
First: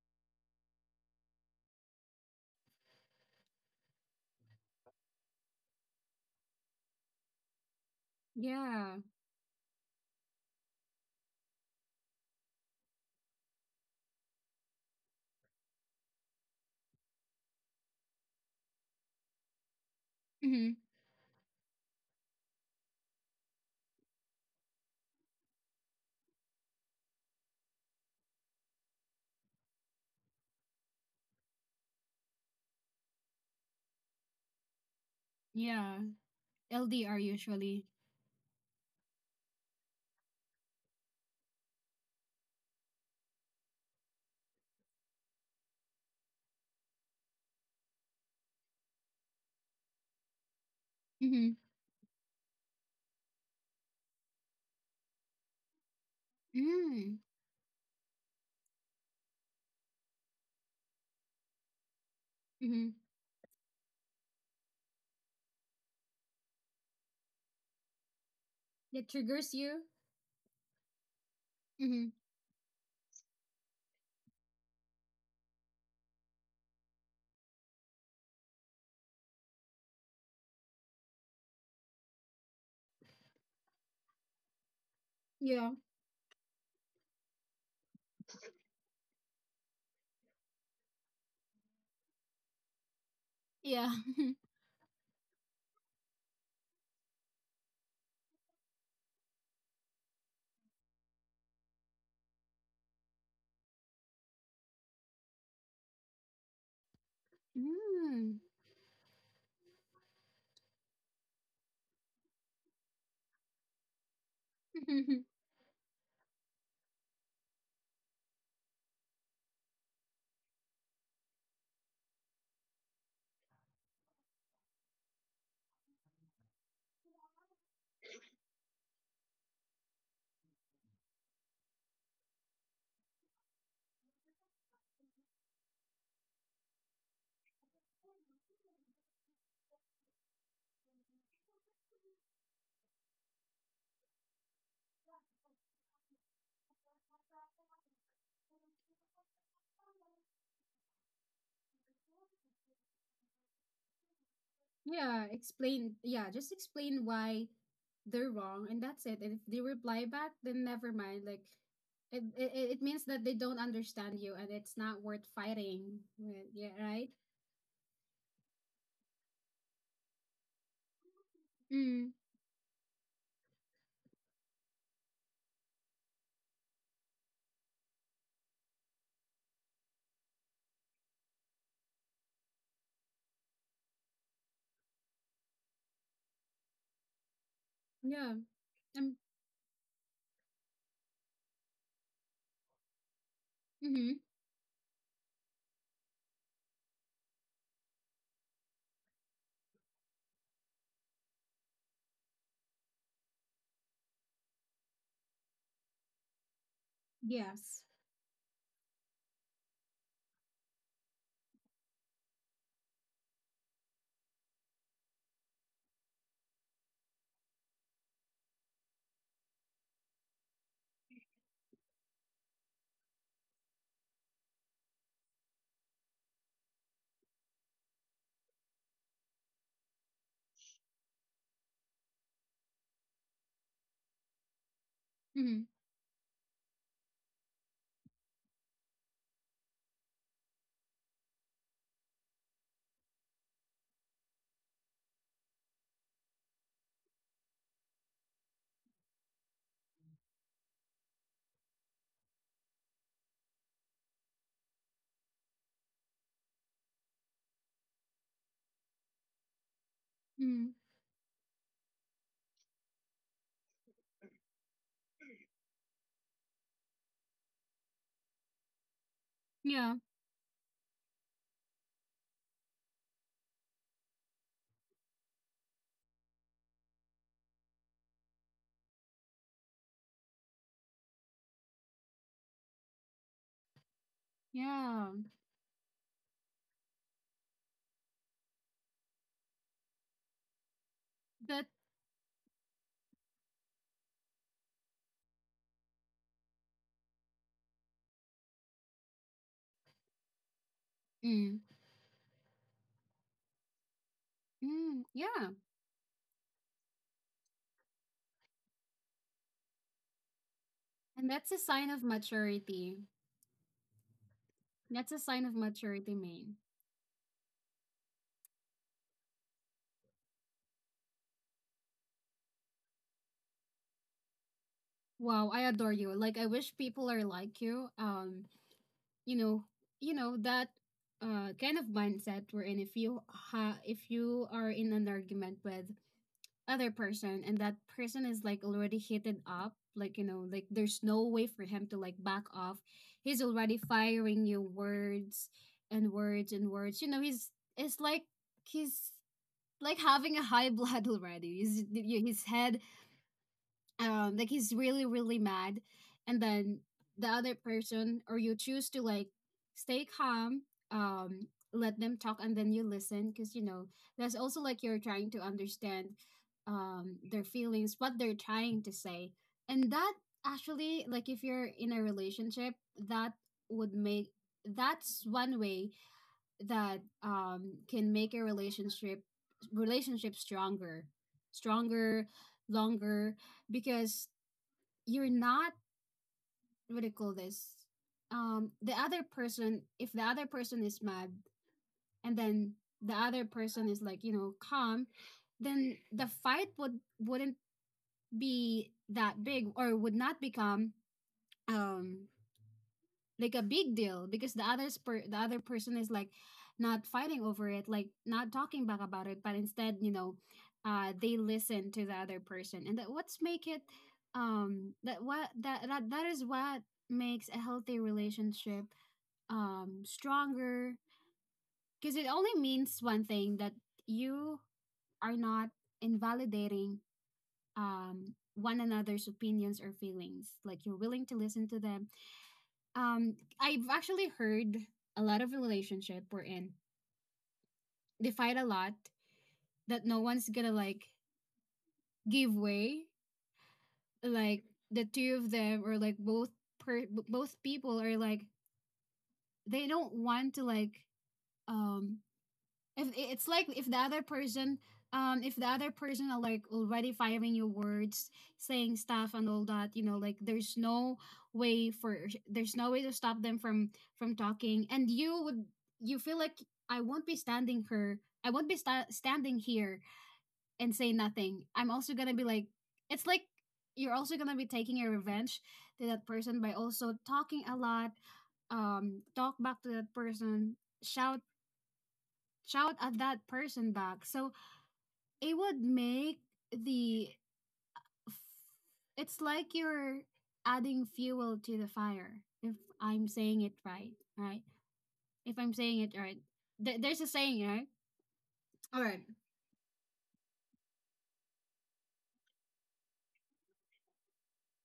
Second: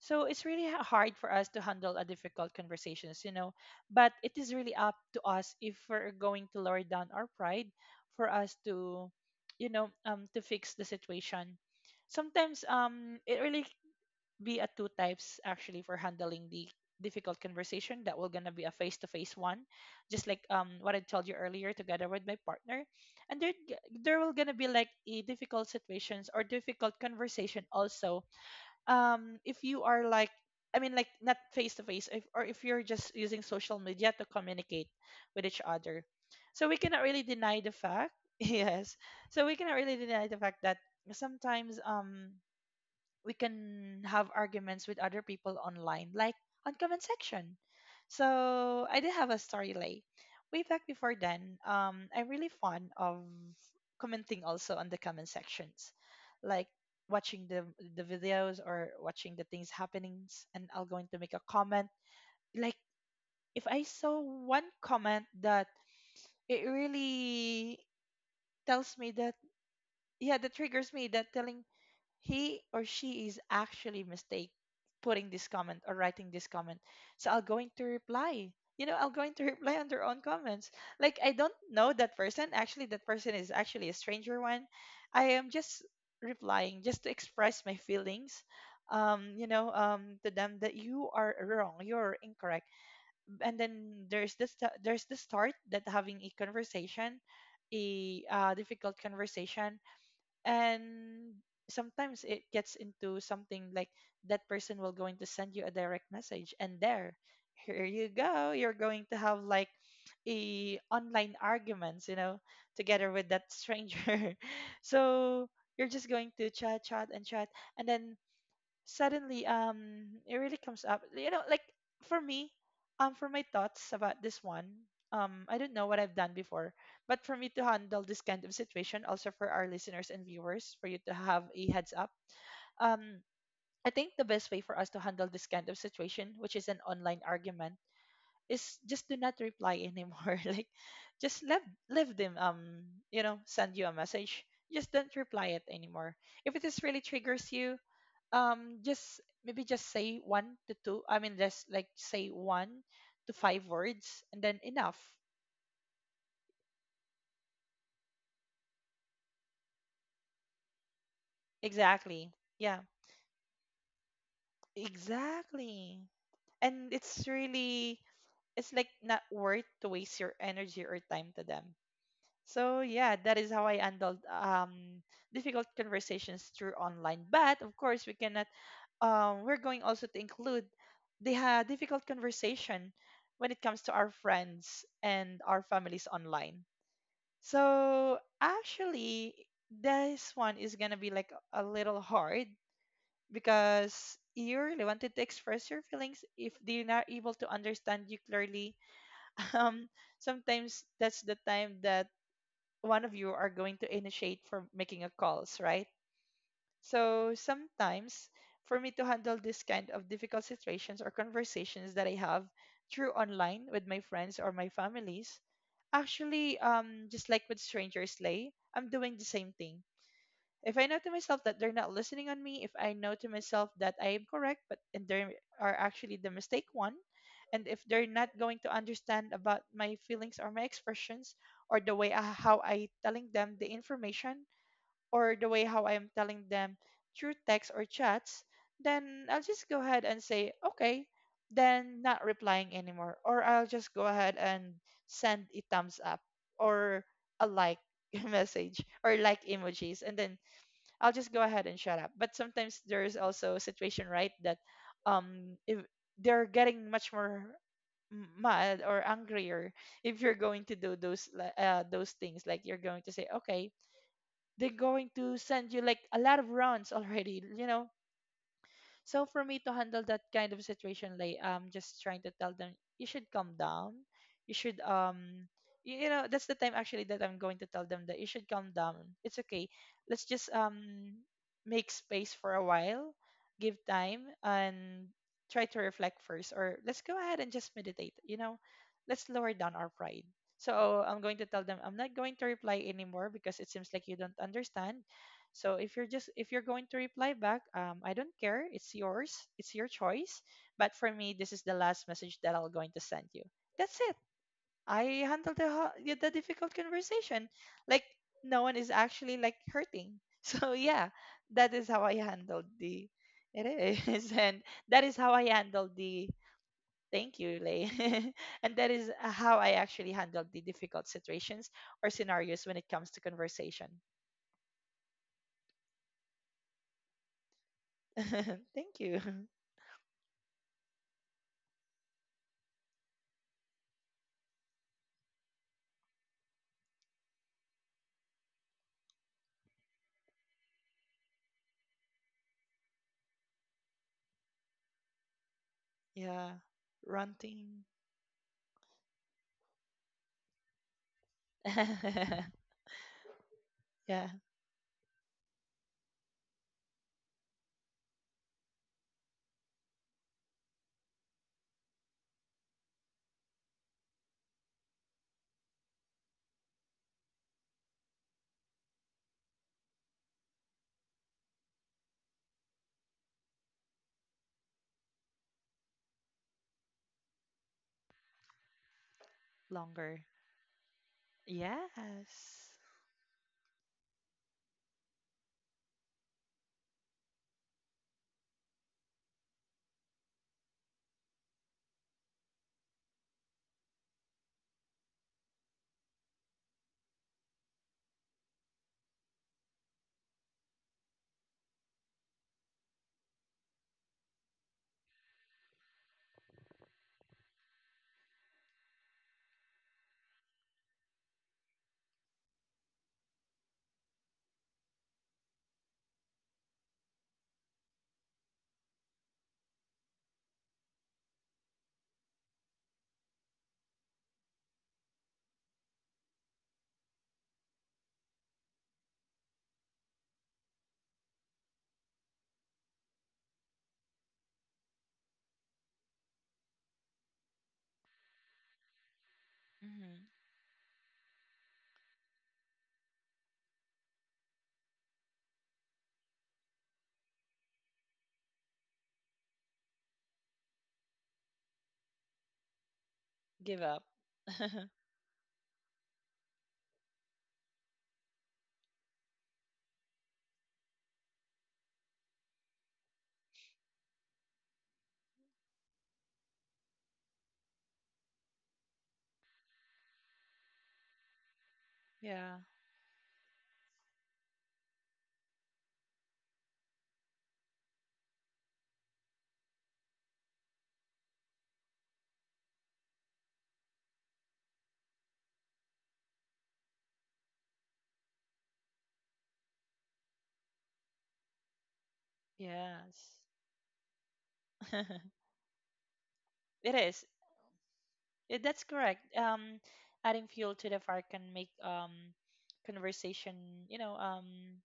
B: So it's really hard for us to handle a difficult conversations. But it is really up to us if we're going to lower down our pride for us
A: Yeah.
B: to, to fix the situation. Sometimes it really be at two types actually for handling the difficult conversation, that will gonna be a face-to-face one, just like
A: Mhm,
B: what I told you earlier together with my partner. And there will gonna be like a difficult situations or difficult conversation also, if you are like, I mean, like, not face-to-face if, or if you're just using social media to communicate with each
A: yeah.
B: other. So we cannot
A: LDR
B: really deny the
A: usually.
B: fact. Yes, so we cannot really deny the fact that sometimes we can have arguments with other people online, like on comment section. So I did have a story, Lay. Way back before
A: Mhm.
B: then, I'm really fond of commenting also on the comment sections, like
A: Mm.
B: watching the videos or watching the things happenings, and I'll going to make a comment. Like,
A: Mhm,
B: if I saw one comment that it really tells
A: that
B: me that,
A: triggers you.
B: yeah, that triggers me, that telling
A: Mhm,
B: he or she is actually mistake putting this comment or writing this comment. So I'll going to reply. I'll going to reply on their own comments. Like, I don't know that person. Actually, that person is actually a stranger one. I am
A: yeah,
B: just replying just to express my feelings, to them, that you are wrong, you're incorrect. And
A: yeah.
B: then there's the start that having a conversation, a difficult conversation. And sometimes it gets into something like that person will going to send you a direct message, and there here you
A: Mm.
B: go, you're going to have like a online arguments, together with that stranger. So you're just going to chat, chat, and chat, and then suddenly it really comes up, you know, like, for me, for my thoughts about this one, I don't know what I've done before. But for me to handle this kind of situation, also for our listeners and viewers, for you to have a heads up, um I think the best way for us to handle this kind of situation, which is an online argument, is just do not reply anymore. Like, just let leave them, send you a message. Just don't reply it anymore. If it is really triggers you, just maybe just say one to two. I mean, just like say one to five words, and then enough.
A: Yeah, explain. Yeah, just explain why they're wrong, and that's it. And if they reply back, then never mind. Like, it
B: Exactly.
A: it, it
B: Yeah.
A: means that they don't understand you, and it's not worth fighting
B: Exactly.
A: with. Yeah,
B: And
A: right.
B: it's really, it's like, not worth to waste your energy or time to them.
A: Mm,
B: So yeah, that is how I handled difficult conversations through online. But of course, we cannot. We're going also to include the difficult conversation when it comes to our friends and our families online. So
A: yeah. Um.
B: actually, this one is gonna be like a little hard
A: Mm-hmm.
B: because you really wanted to express your feelings. If they're not able to understand you clearly, um, sometimes that's the time that one of you are going to initiate for making a calls, right? So
A: Yes.
B: sometimes, for me to handle this kind of difficult situations or conversations that I have through online with my friends or my families, actually, just like with strangers, Lay, I'm doing the same thing. If I know to myself that they're not listening on me, if I know to myself that I am correct, but and they are actually the mistake one, and if they're not going to understand about my feelings or my expressions, or the way how I telling them the information, or the
A: Mm-hmm.
B: way how I am telling them through text or chats, then I'll just go ahead and say okay, then not replying anymore, or I'll just go ahead and send a thumbs up, or a like message, or like emojis, and then I'll just go ahead and shut up. But sometimes there is also a situation, right, that if they're getting much more mad or angrier, if you're going
A: Mm,
B: to do those those things, like, you're going to say okay, they're going to send you like a lot of rounds already, you know. So for me to
A: yeah.
B: handle that kind of situation, like, I'm just trying to tell them, you should calm down. You should um you know, that's the time actually that I'm going to tell them that you should calm down. It's okay. Let's just make space for a while, give time
A: Yeah.
B: and try to reflect first, or let's go ahead and just meditate. Let's lower down our pride. So I'm going to tell
A: That.
B: them I'm not going to reply anymore, because it seems like you don't understand. So if you're going to reply back, I don't care. It's yours. It's your choice. But for me, this
A: Mm,
B: is the last message that I'm going to send you. That's it.
A: mm,
B: I
A: yeah.
B: handled the the difficult conversation. Like, no one is actually like hurting. So yeah,
A: And that's a
B: that is
A: sign of
B: how I handled
A: maturity.
B: the. It is, and that
A: That's
B: is
A: a
B: how
A: sign
B: I
A: of
B: handled
A: maturity,
B: the.
A: main.
B: Thank you, Lay. And that is how I actually handled the difficult situations or scenarios when it comes to conversation.
A: Wow, I adore you. Like, I wish people are like you.
B: Thank you.
A: You know you know that kind of mindset wherein if you if you are in an argument with other person, and that person is like already heated up, like, like there's no way for him to like back off. He's already firing you words and words
B: Yeah.
A: and words, he's
B: Ranting.
A: it's like he's like having a high blood already, his head,
B: Yeah.
A: like he's really really mad. And then the other person, or you, choose to like stay calm, um let them talk and then you listen because that's also like you're trying to understand their feelings, what they're trying to say. And that, actually, like, if you're in a relationship, that would make that's one way that can make a relationship,
B: Longer.
A: stronger, stronger,
B: Yes.
A: longer, because you're not, what do you call this? The other person, if the other person is mad, and then the other person is like, calm, then the fight wouldn't be that big, or would not become um like a big deal, because the other person is like not fighting over it, like not talking back about it, but instead, they listen to the other person, and that is what makes a healthy relationship stronger, because it only means one thing, that you are not invalidating one another's opinions or feelings, like you're willing to listen to them. I've actually heard a lot of relationship we're in. They fight a lot that no
B: Hmm.
A: one's gonna like give way. Like the two of them, or like both people are like they don't want to like, um if it's like
B: Give up.
A: if the other person are like already firing your words, saying stuff and all that, like way for there's no way to stop them from talking, and you feel like, I won't be standing here and say nothing. I'm also gonna be
B: Yeah.
A: like It's like you're also gonna be taking your revenge to that person by also talking a lot, talk back to that person, shout shout at that person back. So it would make the it's like you're adding fuel to the fire, if I'm
B: Yes.
A: saying it right, right? If I'm saying it right.
B: It
A: There's a
B: is.
A: saying, right?
B: That's
A: All right.
B: correct. Adding fuel to the fire can make conversation. You know,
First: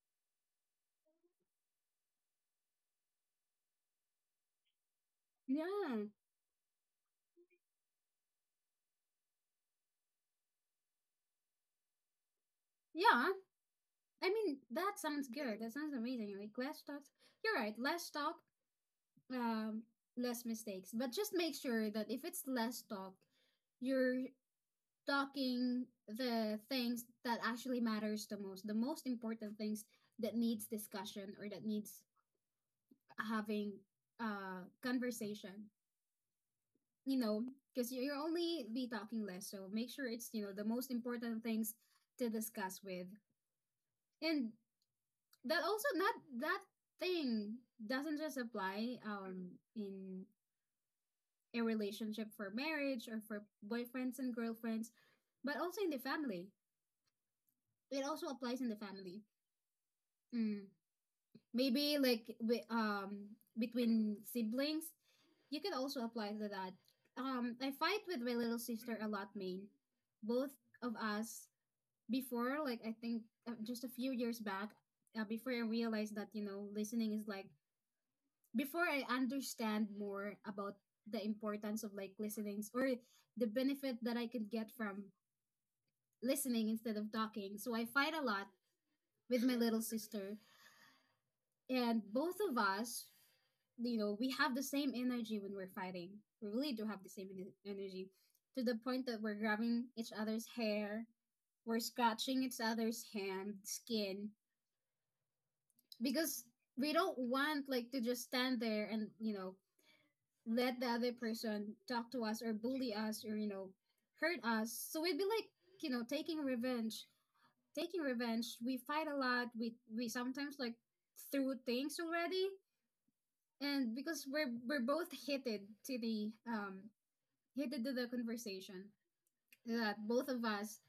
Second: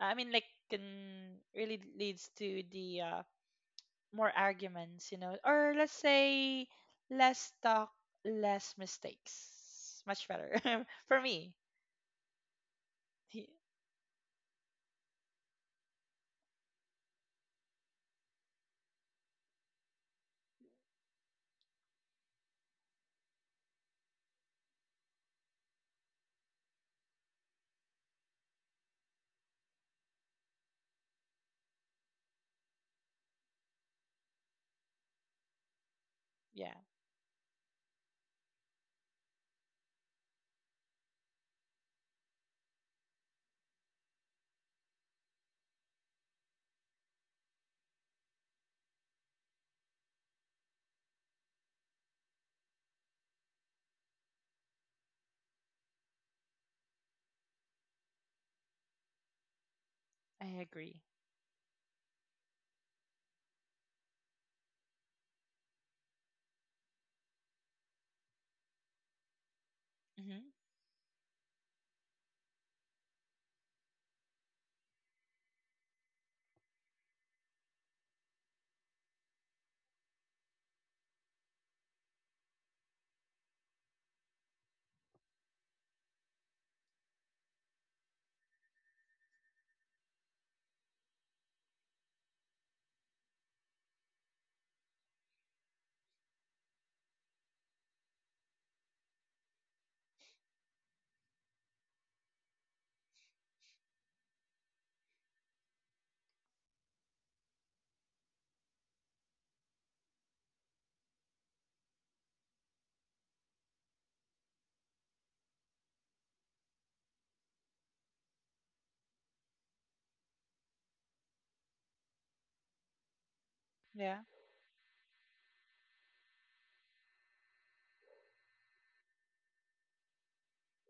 B: I mean, like, can really leads to the more arguments. You know, or let's
A: Yeah.
B: say less talk, less mistakes. Much better for me.
A: Yeah. I mean, that sounds good. That sounds amazing. Like, less talk. You're right. Less talk, um less mistakes. But just make sure that if it's less talk, you're talking the things that actually matters the most, the most important things, that needs discussion or that needs having conversation,
B: Yeah,
A: you know because will only be talking less, so make sure it's, the most important things to discuss with, and that, also, not, that thing doesn't just apply in a relationship, for marriage or for boyfriends and girlfriends, but also in the family. It also applies in the family.
B: I
A: mm
B: agree.
A: Maybe like, between siblings, you can also apply to that. I fight with my little sister a lot, main.
B: Hmm.
A: Both of us, before, like I think, just a few years back, before I realized that, you know listening is like before I understand more about the importance of, like, listening, or the benefit that I could get from listening instead of talking, so I fight a lot with my little sister. And both of us, we have the same energy when we're fighting. We really do have the same energy, to the point that we're grabbing each other's hair, we're scratching each other's hand skin, because we don't want like to just stand there and, let the other person talk to us or bully us or, hurt us. So we'd be like, taking revenge, taking revenge. We fight a lot, we sometimes like threw things already, and
B: Yeah.
A: because we're both to the um heated to the conversation, that both of us,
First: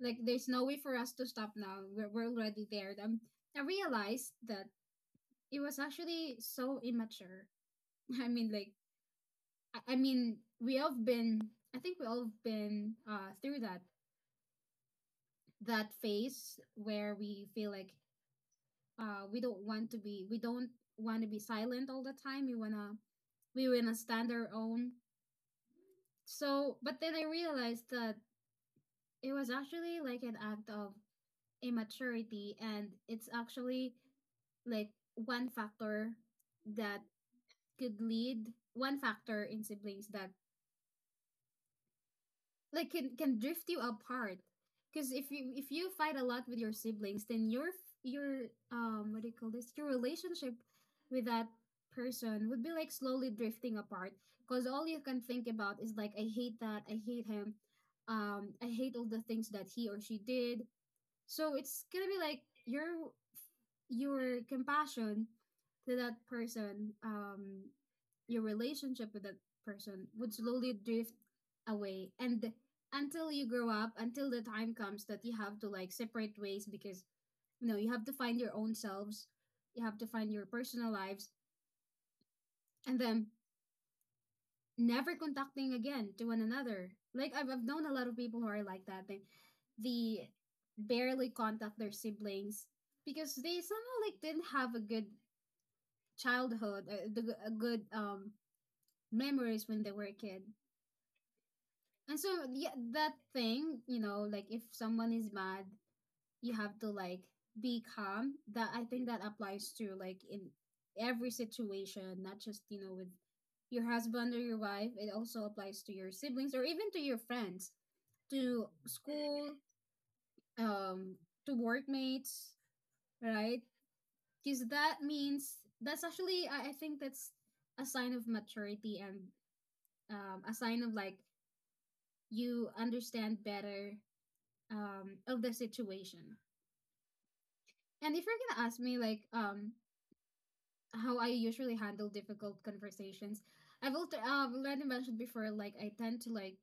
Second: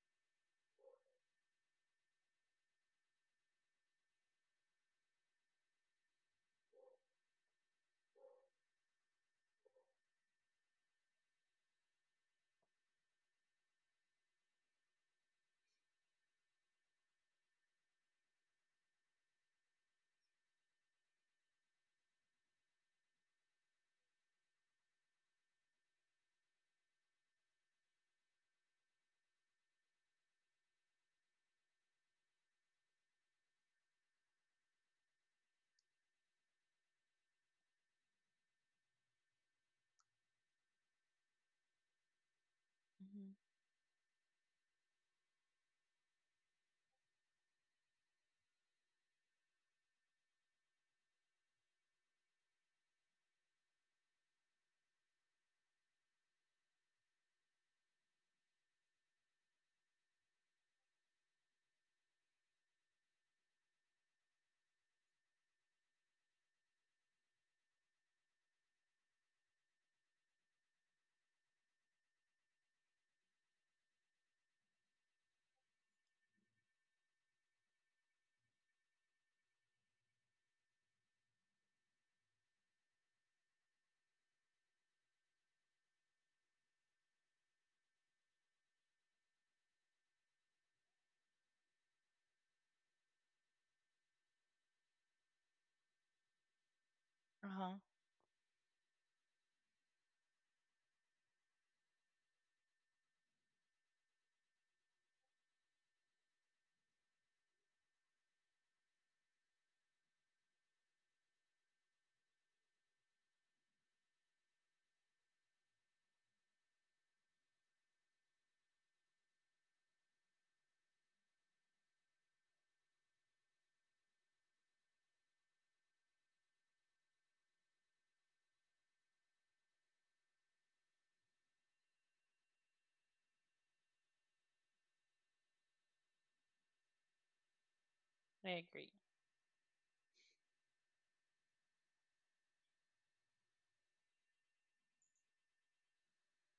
A: like, there's no way for us to stop now. We're already there. I realized that it was actually so immature. I mean, like, I mean, we all have been, I think we all have been through that phase where we feel like we don't want to be, we don't want to be silent all the time. We wanna stand our own. So but then I realized that it was actually like an act of immaturity, and it's actually like one factor that could lead one factor in siblings that, like,
B: Hmm.
A: can drift you apart. Because if you fight a lot with your siblings, then your what do you call this, your relationship with that person would be like slowly drifting apart, because all you can think about is like, I hate him, I hate all the things that he or she did. So it's gonna be like your your compassion to that person, your relationship with that person would slowly drift away, and until you grow up, until the time comes that you have to like separate ways because you have to find your own selves, you have to find your personal lives, and then never contacting again to one another. Like, I've known a lot of people who are like that. They barely contact their siblings because they somehow like didn't have a good childhood,
B: Uh
A: a
B: huh.
A: good memories when they were a kid. And so, yeah, that thing, like if someone is mad, you have to like be calm. That, I think, that applies to, like, in every situation, not just, with your husband or your wife. It also applies to your siblings, or even to your friends, to school, um to workmates, right? Because that's actually, I think that's a sign of maturity, and a sign of like you understand better of the situation. And if you're
B: I
A: gonna ask
B: agree.
A: me like, how I usually handle difficult conversations. I've already mentioned before, like I tend to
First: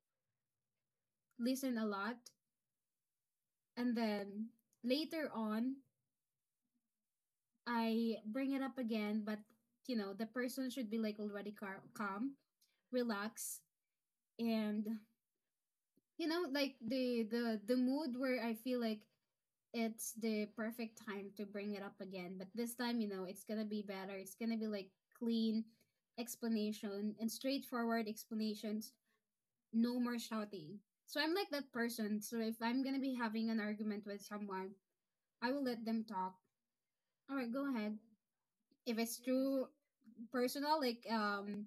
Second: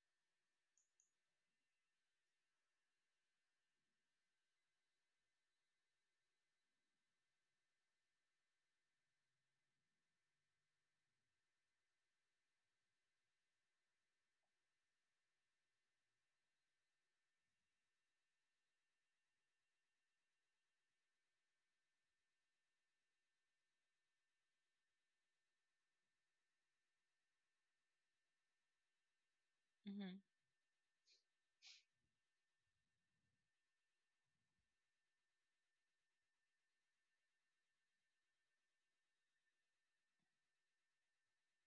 A: listen a lot, and then later on I bring it up again. But you know, the person should be like already calm, relaxed, and you know, like the mood where I feel like it's the perfect time to bring it up again. But this time, you know, it's gonna be better. It's gonna be like clean explanation and straightforward explanations, no
B: Hmm.
A: more shouting. So I'm like that person. So if I'm gonna be having an argument with someone, I will let them talk. All right, go ahead. If it's through personal, like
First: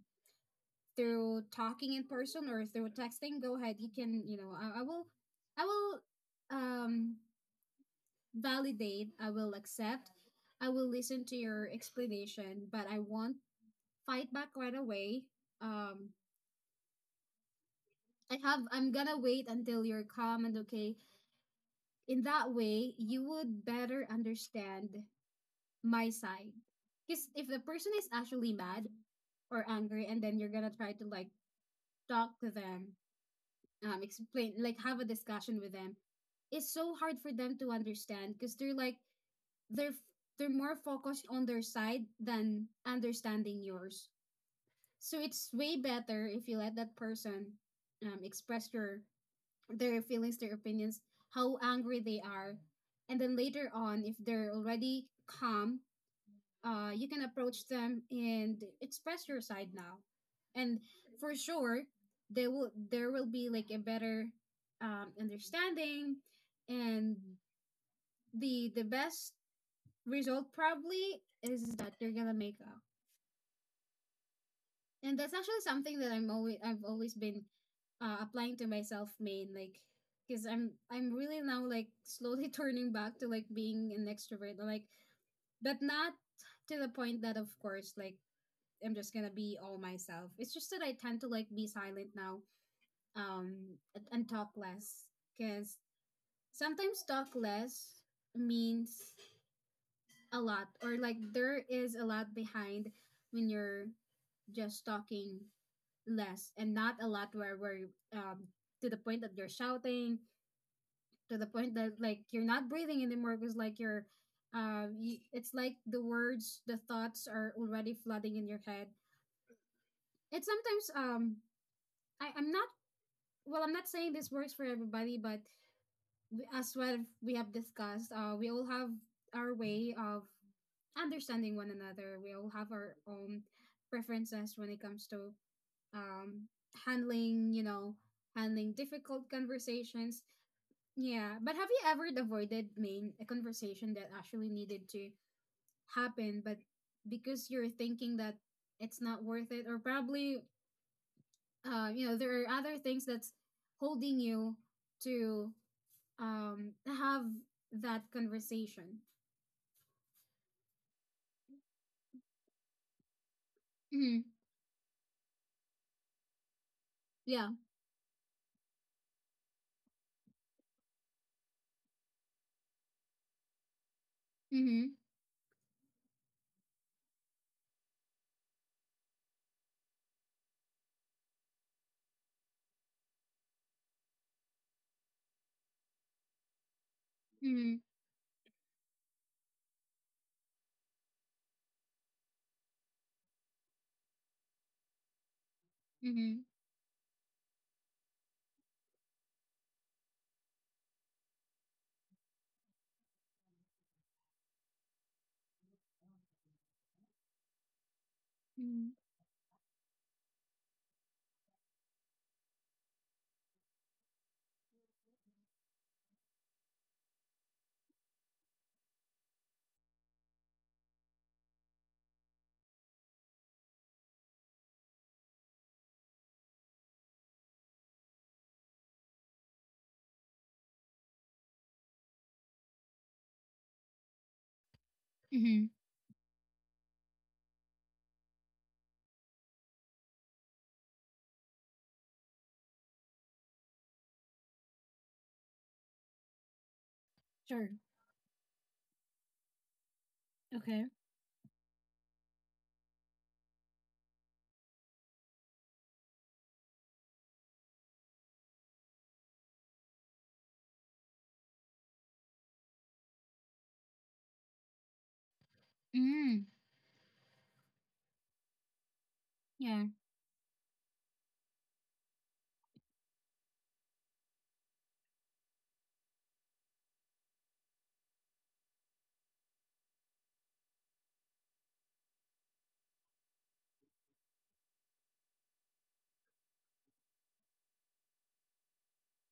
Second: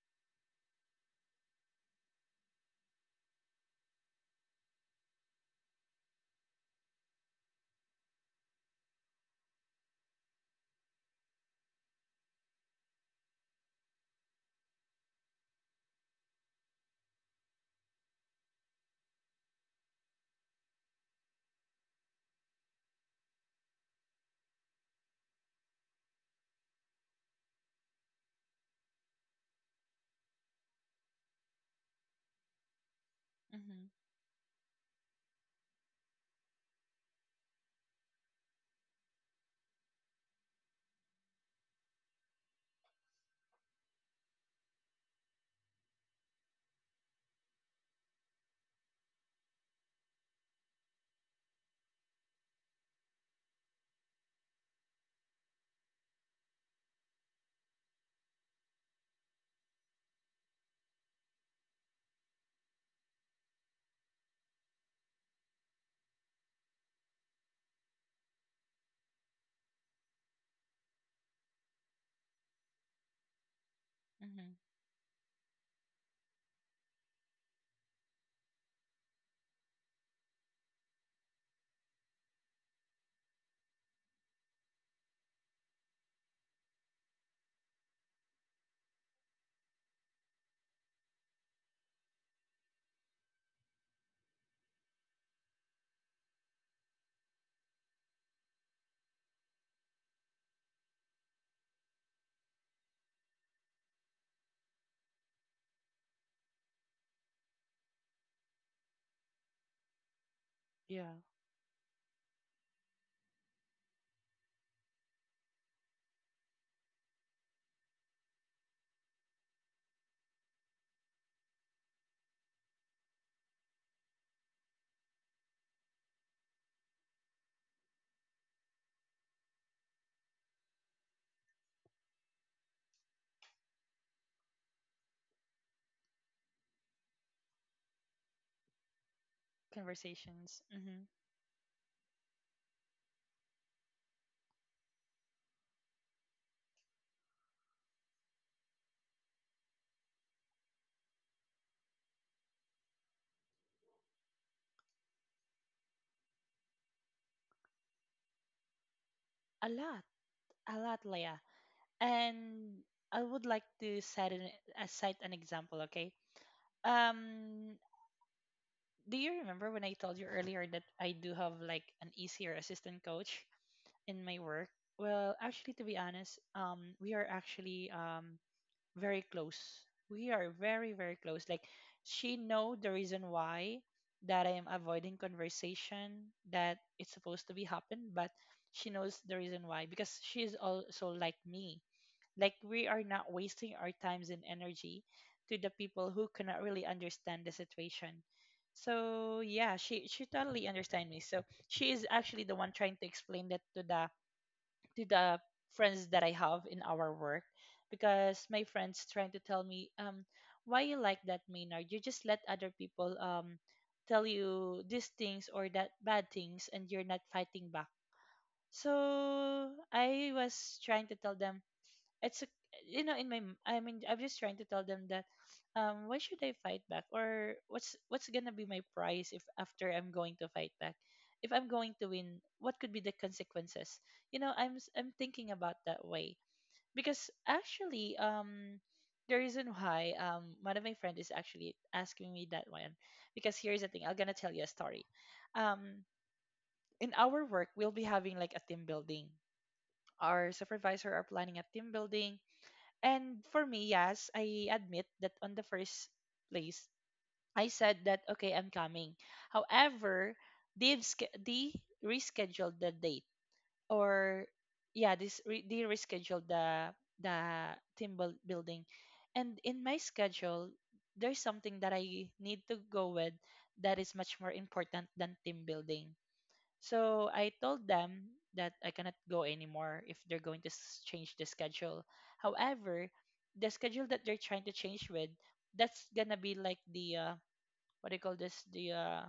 A: through talking in person or through texting, go ahead. You can, you know, I will um validate. I will accept. I will listen to your explanation, but I won't fight back right away. Um, I have. I'm gonna wait until you're calm and okay, in that way you would better understand my side, because if the person is actually mad or angry and then you're gonna try to like talk to them,
B: Hmm.
A: explain, like have a discussion with them, it's so hard for them to understand because they're like they're f- they're more focused on their side than understanding yours. So it's way better if you let that person express your their feelings, their opinions, how angry they are. And then later on, if they're already calm, you can approach them and express your side now. And for sure, there will be like a better understanding, and the best result probably is that you're gonna make.
B: Hmm.
A: And that's actually something that I've always been, applying to myself, main like because I'm really now like slowly turning back to like being an extrovert, like, but not to the point that of course like I'm just gonna be all myself. It's just that I tend to like be silent now, and talk less, because sometimes talk less means a lot, or like there is a lot behind when you're just talking less and not a lot, where we're to the point that you're shouting,
B: Yeah.
A: to the point that like you're not breathing anymore because like it's like the thoughts are already flooding in your head. It's sometimes I'm not, well I'm not saying this works for everybody, but we, as well, we have discussed, we all have our way of understanding one another. We all have our own preferences when it comes to um, handling, you know, handling difficult conversations.
B: Conversations. Hmm.
A: Yeah, but have you ever avoided, main a conversation that actually needed to happen, but because you're thinking that it's not worth it, or probably, you know, there are other things that's holding you to have that conversation.
B: A lot. A lot, Leah. And I would like to set
A: Mm-hmm.
B: cite an example. Okay.
A: Yeah.
B: Um. Do you remember when I told you earlier that I do have like an easier assistant coach in my work?
A: Mm-hmm.
B: Well, actually, to be honest, we are actually very close. We are very, very close. Like, she know the reason why that I am avoiding conversation that it's supposed to be
A: Mm-hmm.
B: happen, but she knows the reason why, because she is also like me. Like, we are not wasting our times and energy to the people who
A: Mm-hmm.
B: cannot really understand the situation. So yeah, she totally understand me. So she is actually the one trying to explain that to the friends that I have in our work, because my
A: Mm-hmm.
B: friends trying to tell me, why you like that, Maynard? You just let other people tell you these things or that bad things, and you're not fighting back. So I was trying to tell them, it's a, you know, in my I mean, I'm just trying to tell them that why should I fight back? Or what's gonna be my price if, after I'm going to fight back, if I'm going to win, what could be the consequences? You know, I'm thinking
A: Mm-hmm.
B: about that way. Because actually, the reason why, one of my friend is actually asking me that one, because here's the thing, I'm gonna tell you a story. um in our
A: Sure.
B: work, we'll be having like a team building. Our
A: Okay.
B: supervisor are planning a team building. And for me, yes, I admit that on the first place, I said that, okay, I'm coming. However, they rescheduled the date, or yeah, they
A: Mm-hmm.
B: rescheduled the team building. And
A: Yeah.
B: in my schedule, there's something that I need to go with that is much more important than team building. So I told them that I cannot go anymore if they're going to change the schedule. However, the schedule that they're trying to change with, that's gonna be like the what do you call this? The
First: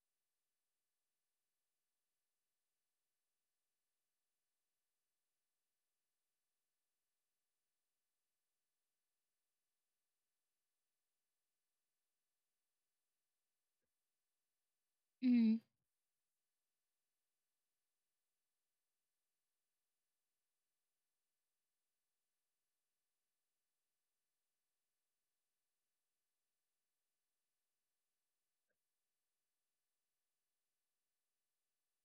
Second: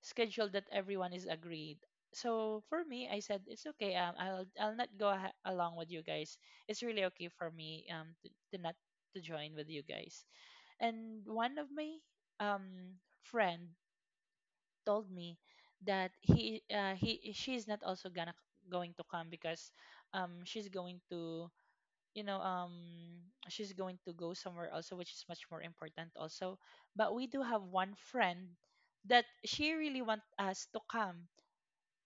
B: schedule that everyone is agreed. So for me, I said it's okay. I'll not along with you guys. It's really okay for me to not to join with you guys. And one of my friend told me
A: Mm-hmm.
B: that he she's not also gonna going to come because she's going to you know um she's going to go somewhere also, which is much more important also. But we do have one friend that she really want us to come.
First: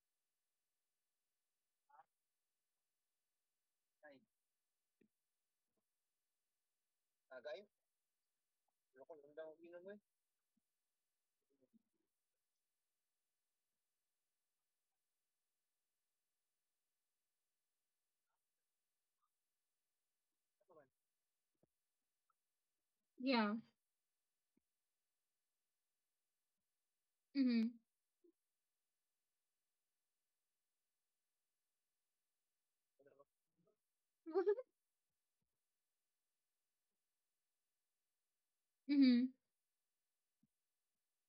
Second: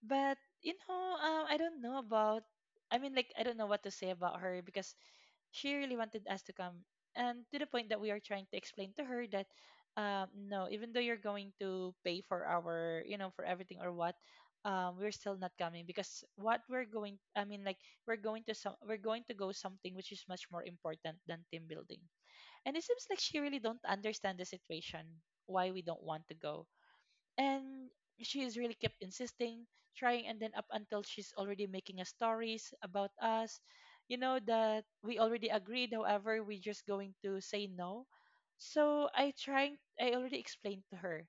B: But I don't know about I mean like I don't know what to say about her because she really wanted us to come, and to the point that we are trying to explain to her that no, even though you're going to pay for our, you know, for everything or what, we're still not coming because what we're going I mean like we're going to go something which is much more important than team building. And it seems like she
A: Yeah.
B: really don't understand the situation why we don't want to go.
A: Mm-hmm.
B: And she is really kept insisting, trying, and then up until she's already making a stories about us, you know, that we already agreed, however we just going to say no. So
A: Mm-hmm.
B: I already explained to her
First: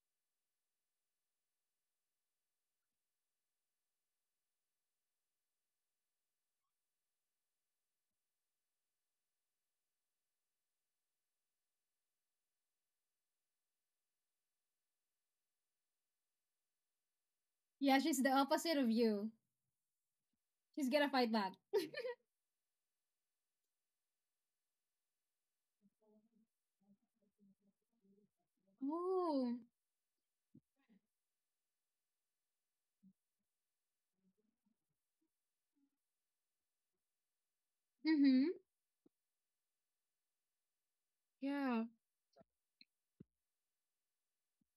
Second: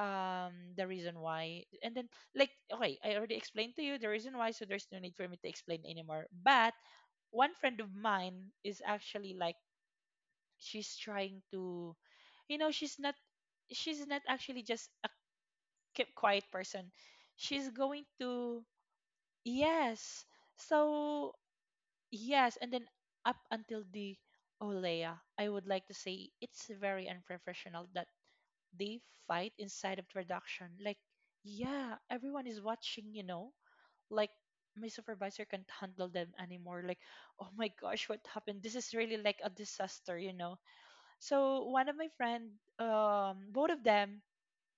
B: the reason why. And then like, okay, I already explained to you the reason why, so there's no need for me to explain anymore. But one friend of mine is actually like, she's trying to, you know, she's not actually just keep quiet person. She's
A: Yeah,
B: going
A: she's the
B: to,
A: opposite of you.
B: yes,
A: She's gonna
B: so
A: fight back.
B: yes. And then up until the, oh, I would like to say it's very unprofessional that they fight
A: Oh.
B: inside of production. Like, yeah, everyone is watching, you know, like my supervisor can't handle them anymore. Like, oh my gosh, what
A: Mm-hmm.
B: happened? This is really like a disaster, you know. So
A: Yeah.
B: one of my friend, both of them,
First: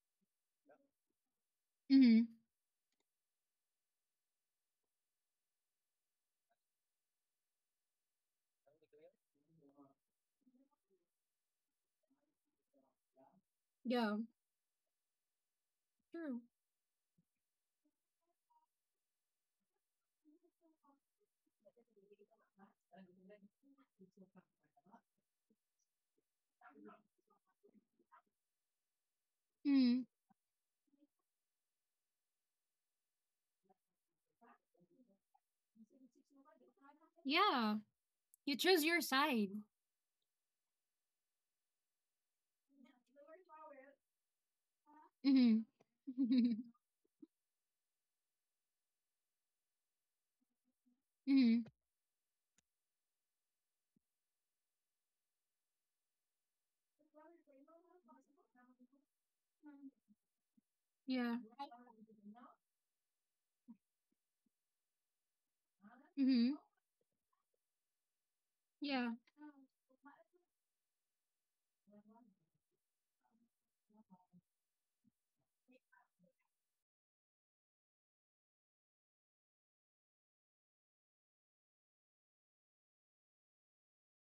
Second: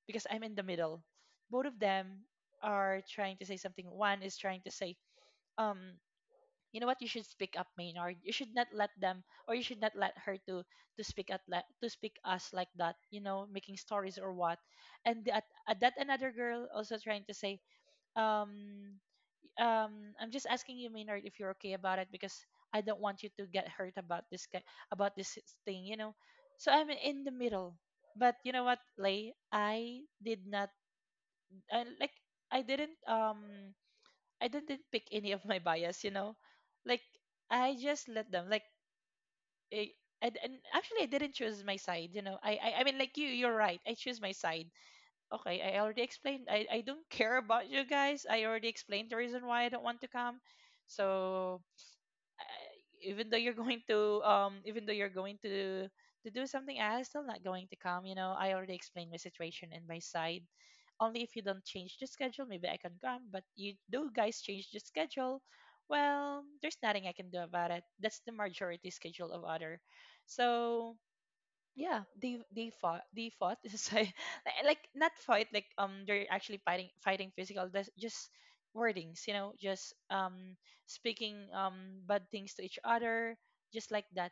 B: because I'm in the middle. Both of
A: Mm-hmm.
B: them are trying to say something. One is trying to say, um, you know what, you should speak up, Maynard. You should not let them, or you should not let her to to speak us like that, you know, making stories
A: Yeah.
B: or what. And at that another
A: True.
B: girl also trying to say, um, um, I'm just asking you, Maynard, if you're okay about it because I don't want you to get hurt about about this thing, you know. So I'm in the middle. But you know what, Lay,
A: Mm.
B: I, like I didn't um I didn't pick any of my bias, you know. Like
A: Yeah.
B: I just let them
A: You
B: like
A: choose your side.
B: I, And actually I didn't choose my side, you know. You you're right, I choose my side. Okay, I already explained.
A: Mm-hmm.
B: I don't care about you guys. I already explained the reason why I don't want to come.
A: Mm-hmm.
B: So even though you're going to even though you're going to do something, I am still not going to come. You know, I already explained my situation and my side. Only if
A: Yeah.
B: you don't change the schedule, maybe I can come. But you do guys change the schedule, well,
A: Mm-hmm.
B: there's nothing I can do about it. That's the majority
A: Yeah.
B: schedule of other. So yeah, they fought, they fought, so, like, not fight like they're actually fighting physical. That's just wordings, you know, just speaking, bad things to each other, just like that.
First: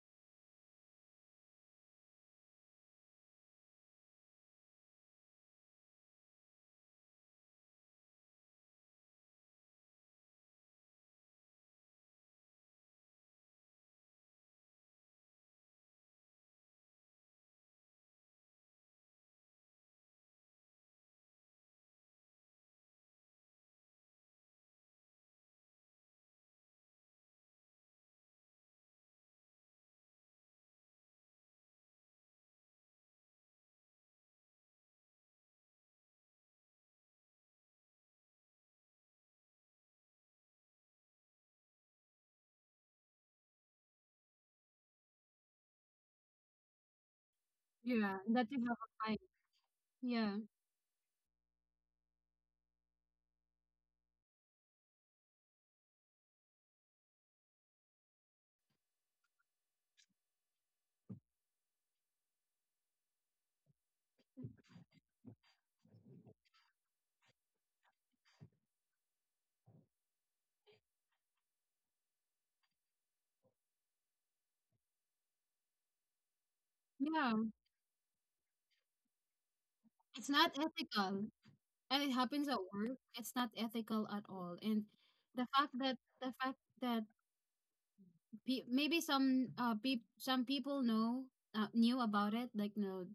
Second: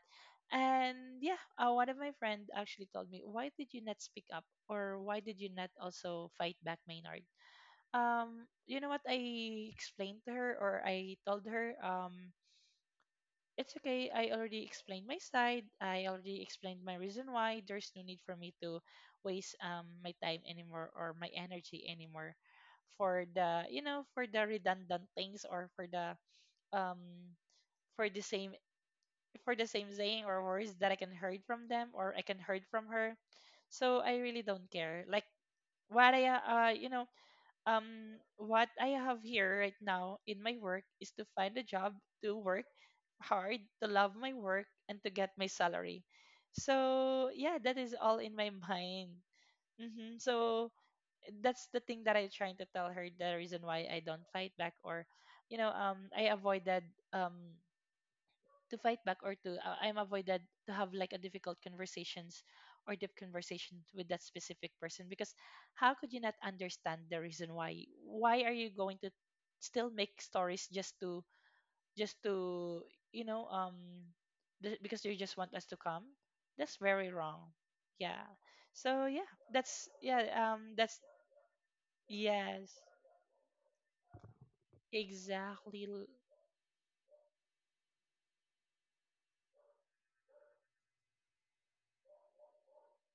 B: And yeah, one of my friend actually told me, why did you not speak up, or why did you not also fight back, Maynard? You know what, I explained to her, or I told her, it's okay, I already explained my side. I already explained my reason why. There's no need for me to waste my time anymore or my energy anymore for the, you know, for the redundant things, or for the, um for the same, for the same saying or words that I can heard from them or I can heard from her. So I really don't care. Like, what I you know, what I have here right now in my work is to find a job, to work hard, to love my work, and to get my salary. So yeah, that is all
A: Yeah.
B: in my
A: That you have a fight.
B: mind. Hmm.
A: Yeah.
B: So that's the thing that I'm trying to tell her, the reason why I don't fight back, or, you know, I avoided um to fight back, or to I'm avoided to have like a difficult conversations or deep conversation with that specific person. Because how could you not understand the reason why? Why are you going to still make stories just to, just to, you know, because you just want us to come. That's very
A: Yeah.
B: wrong. Yeah. So yeah, that's,
A: It's
B: yeah,
A: not
B: that's,
A: ethical. And it happens at
B: yes,
A: work. It's not ethical at all. And the fact
B: exactly
A: that
B: l-
A: the fact that maybe some people know, knew about it, like, no,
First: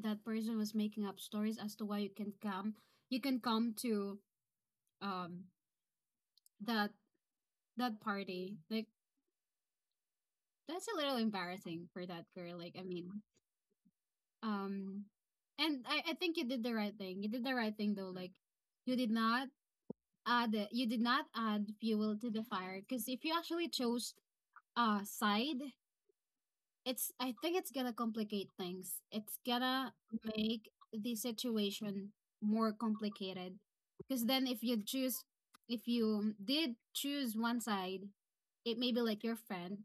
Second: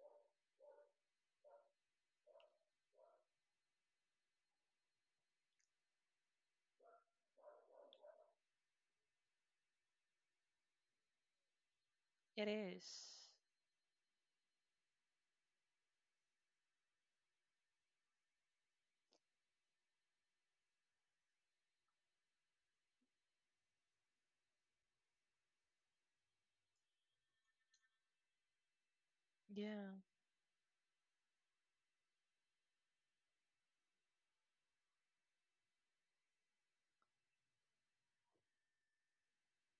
A: that person was making up stories as to why you can come, you can come to um that that party, like that's a little embarrassing for that
B: it
A: girl, like I
B: is.
A: mean, um and I think you did the right thing. You did the right thing though, like you did not add you did not add fuel to the fire, because if you actually chose a side, it's, I think it's gonna complicate things. It's gonna
B: Yeah.
A: make the situation more complicated. Because then if you choose, if you did choose one side, it may be like your friend,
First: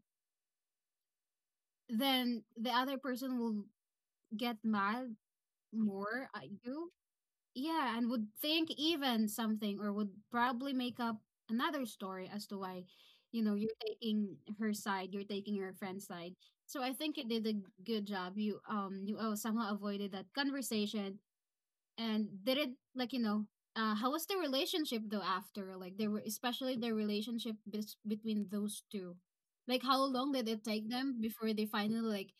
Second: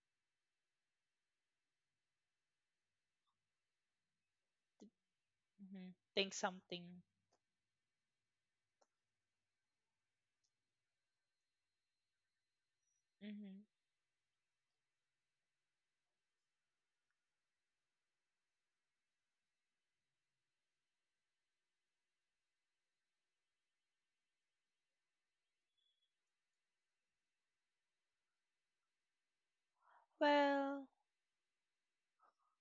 A: then the other person will get mad
B: Mm-hmm,
A: more
B: think
A: at
B: something.
A: you, yeah, and would think even something or would probably make up another story as to why, you know,
B: Mm-hmm.
A: you're taking her side, you're taking your friend's side. So I think you did a good job. You you, oh, somehow avoided that conversation and did it like, you know, uh, how was the relationship though after, like there were, especially the relationship between those two, like how long did it
B: Well,
A: take them before they finally like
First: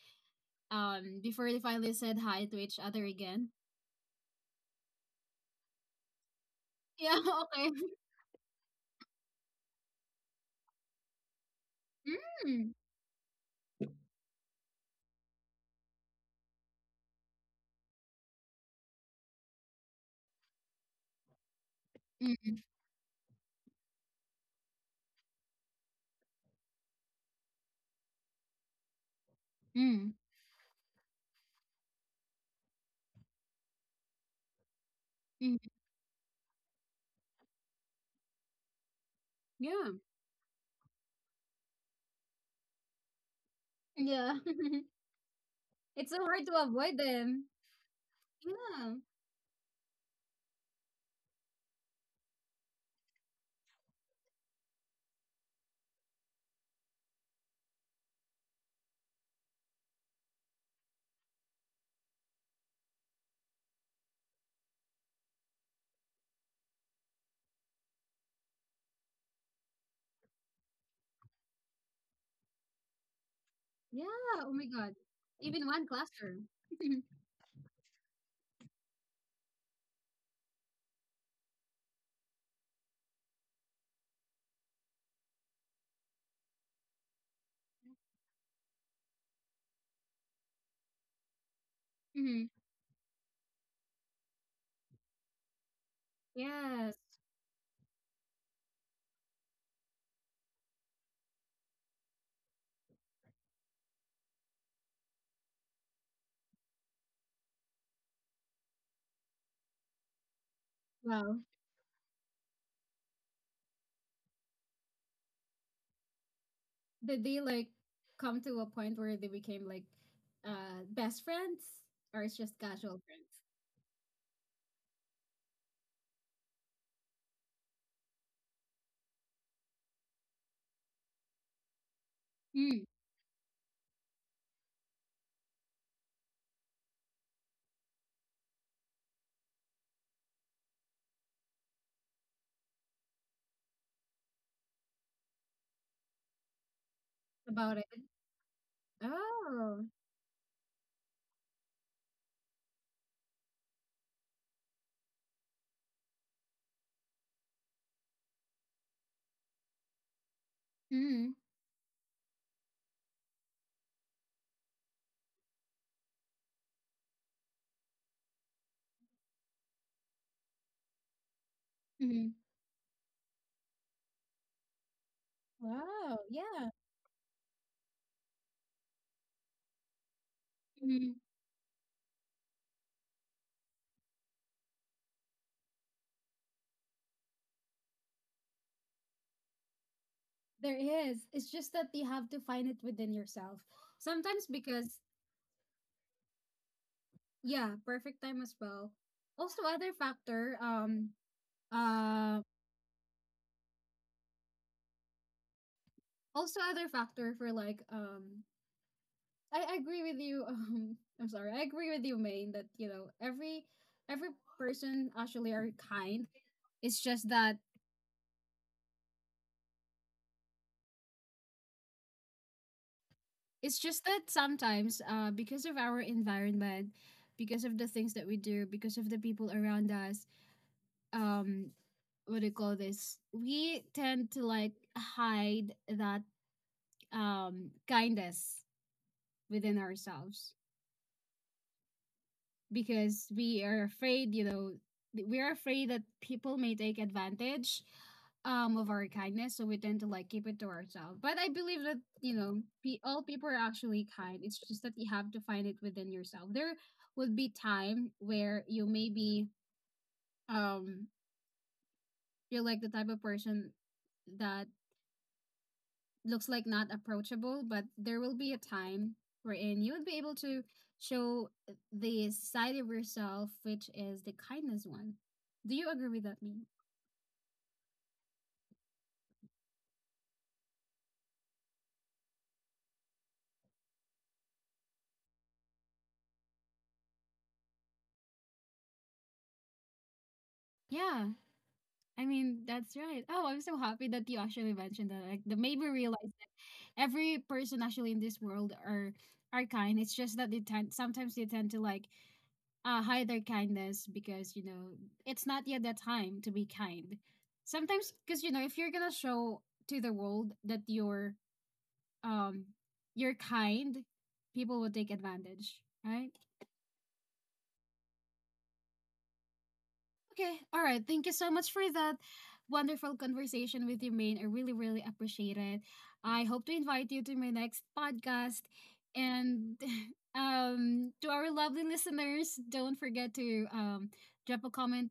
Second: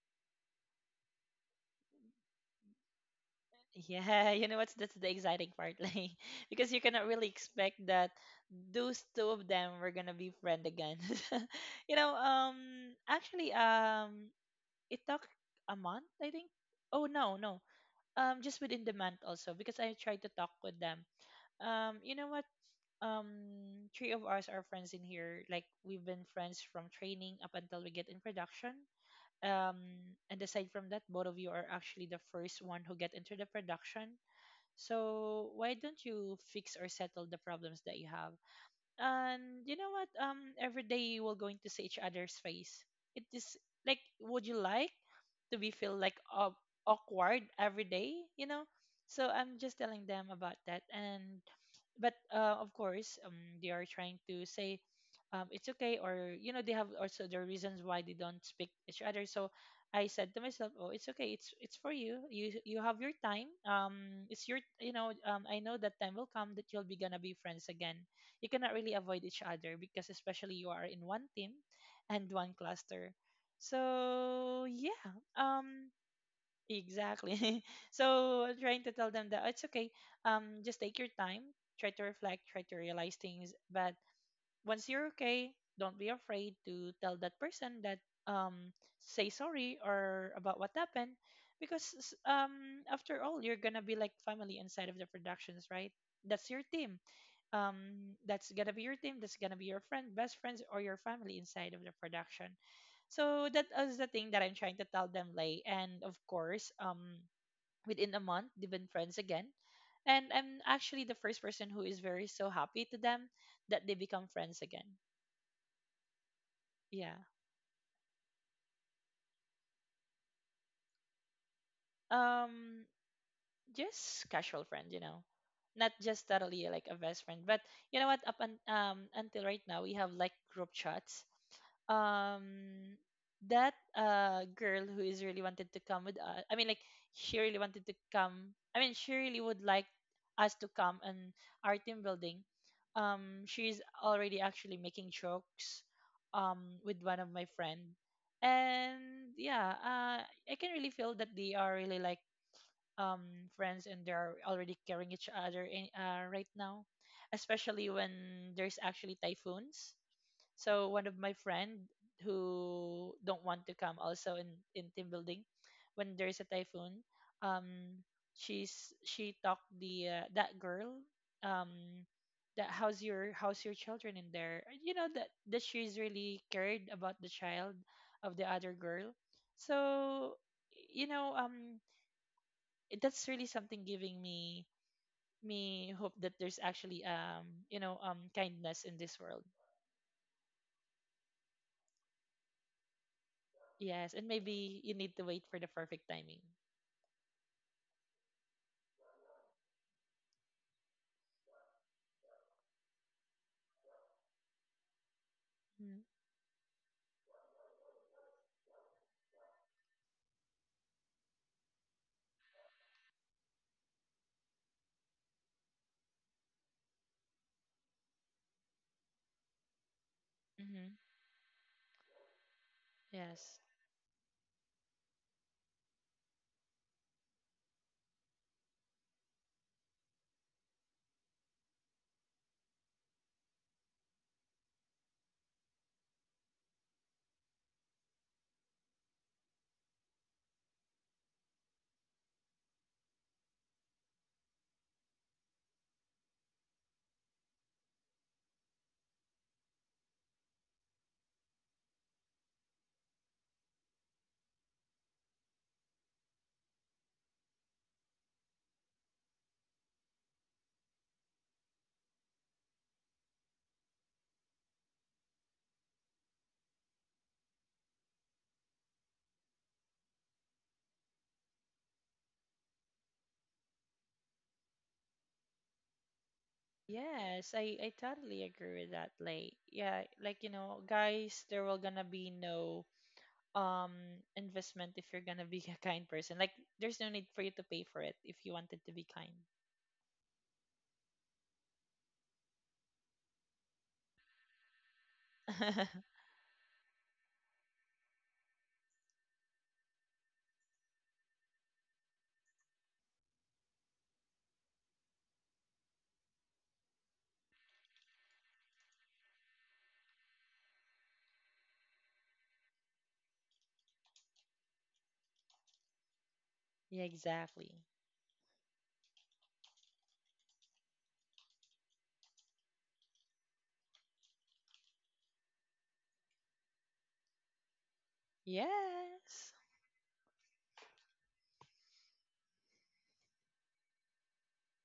A: before they finally said hi to each other again?
B: yeah, you know what's, that's the exciting part, like, because you cannot
A: Yeah,
B: really
A: okay.
B: expect that those two of them were gonna be friend again. You know,
A: Mm.
B: actually, it took a month, I think. Oh no, no, just within the month also, because I tried to talk with them. You know what? Um, three of us are friends in here. Like, we've been friends from training up until we get in production. Um,
A: Mm.
B: and aside from that, both of you are actually the first one who get into the production.
A: Mm.
B: So why don't you fix or settle the problems that you have? And
A: Yeah.
B: you know what? Every day we're going to see each other's face. It is like,
A: Yeah.
B: would you like to be
A: It's
B: feel
A: so
B: like
A: hard to avoid them.
B: awkward every day, you know.
A: Yeah.
B: So I'm just telling them about that. And but of course, they are trying to say, it's okay, or you know, they have also their reasons why they don't speak each other. So I said to myself, oh, it's okay, it's for you, you have your time, it's your, you know, I know that time will come that you'll be gonna be friends again. You cannot really avoid each other, because especially you are in one team and one cluster.
A: Yeah. Oh my
B: So
A: God.
B: yeah,
A: Even one
B: um,
A: classroom.
B: exactly. So I'm trying to tell them that it's okay. Just take your time, try to reflect, try to realize things. But once you're okay, don't be afraid to tell that person that um say sorry or about what happened. Because
A: Hmm.
B: after all, you're gonna be like family inside of the productions, right? That's your
A: Yes.
B: team, that's gonna be your team, that's gonna be your friend, best friends, or your family inside of the production. So that is the thing that I'm trying to tell them, Lay. And of course, within a month, they've been friends again. And I'm actually the
A: Wow.
B: first person who is very so happy to them that they become friends again.
A: Did
B: Yeah.
A: they like come to a point where they became like, uh, best friends, or it's just casual
B: Um,
A: friends?
B: just casual friend, you know, not just totally like a best friend. But you know what? Until right now, we have like group chats.
A: Mm.
B: Um, that girl who is really wanted to come with us, I mean, like, she really wanted to come. I mean, she really would like us to come and our team building. She's already actually making jokes. With one of my
A: About it?
B: friend. And
A: Oh.
B: yeah, I can really feel that they are really like friends, and they're already carrying each other in, right now, especially when there's actually typhoons. So one
A: Mm.
B: of my friend who don't want to come also in team building, when there's a typhoon, um she talked the that girl, um
A: Mm.
B: that how's your, how's your children in there, you know, that that
A: Wow.
B: she's really
A: Yeah.
B: cared about the child of the other girl. So
A: Hmm.
B: you know, that's really something giving me hope that there's actually, you know, kindness in this world.
A: There is. It's just that you have to find it within yourself.
B: Yes,
A: Sometimes,
B: and
A: because
B: maybe you need to wait for the perfect timing.
A: yeah, perfect time as well. Also other factor, um uh
B: Mm-hmm.
A: also other factor for like I agree with you, I'm sorry, I agree with you, Maine, that, you know, every person actually are kind. It's just that,
B: Mm-hmm.
A: it's
B: Yes.
A: just that sometimes, because of our environment, because of the things that we do, because of the people around us, um what do you call this? We tend to like hide that kindness within ourselves, because we are afraid, you know, we are afraid that people may take advantage of our kindness, so we tend to like keep it to ourselves. But I believe that, you know, all people are actually kind. It's just that you have to find it within yourself. There would be time where you may be um you're like the type of person that looks like not approachable, but there will be a time wherein you would be able to show the side of yourself, which is the kindness one. Do you agree with that, me?
B: Yes, I totally agree with that. Like, yeah, like, you know, guys, there will gonna be no investment if you're gonna be a kind person. Like, there's no need for you to pay for it if you wanted to be kind.
A: Yeah, I mean that's right. Oh, I'm so happy that you actually mentioned that. Like, that made me realize every person actually in this world are kind. It's just that they tend, sometimes they tend to like hide their kindness because, you know, it's not yet the time to be kind. Sometimes, because you know, if you're gonna show to the world that um you're kind, people will take advantage, right?
B: Yeah, exactly.
A: Okay, all right. Thank you so much for that wonderful conversation with you, Maine. I really, really appreciate it. I hope to invite you to my next podcast.
B: Yes.
A: And to our lovely listeners, don't forget to drop a comment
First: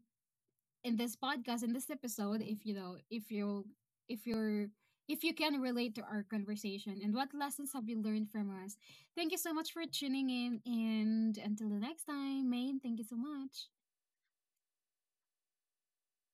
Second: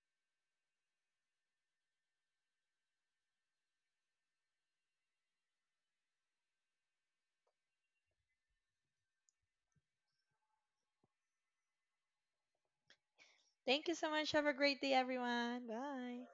A: in this podcast, in this episode, if you know, if you're if you can relate to our conversation, and what lessons have you learned from us. Thank you so much for tuning in, and until the next time, Maine, thank you so much.
B: Thank you so much. Have a great day, everyone. Bye.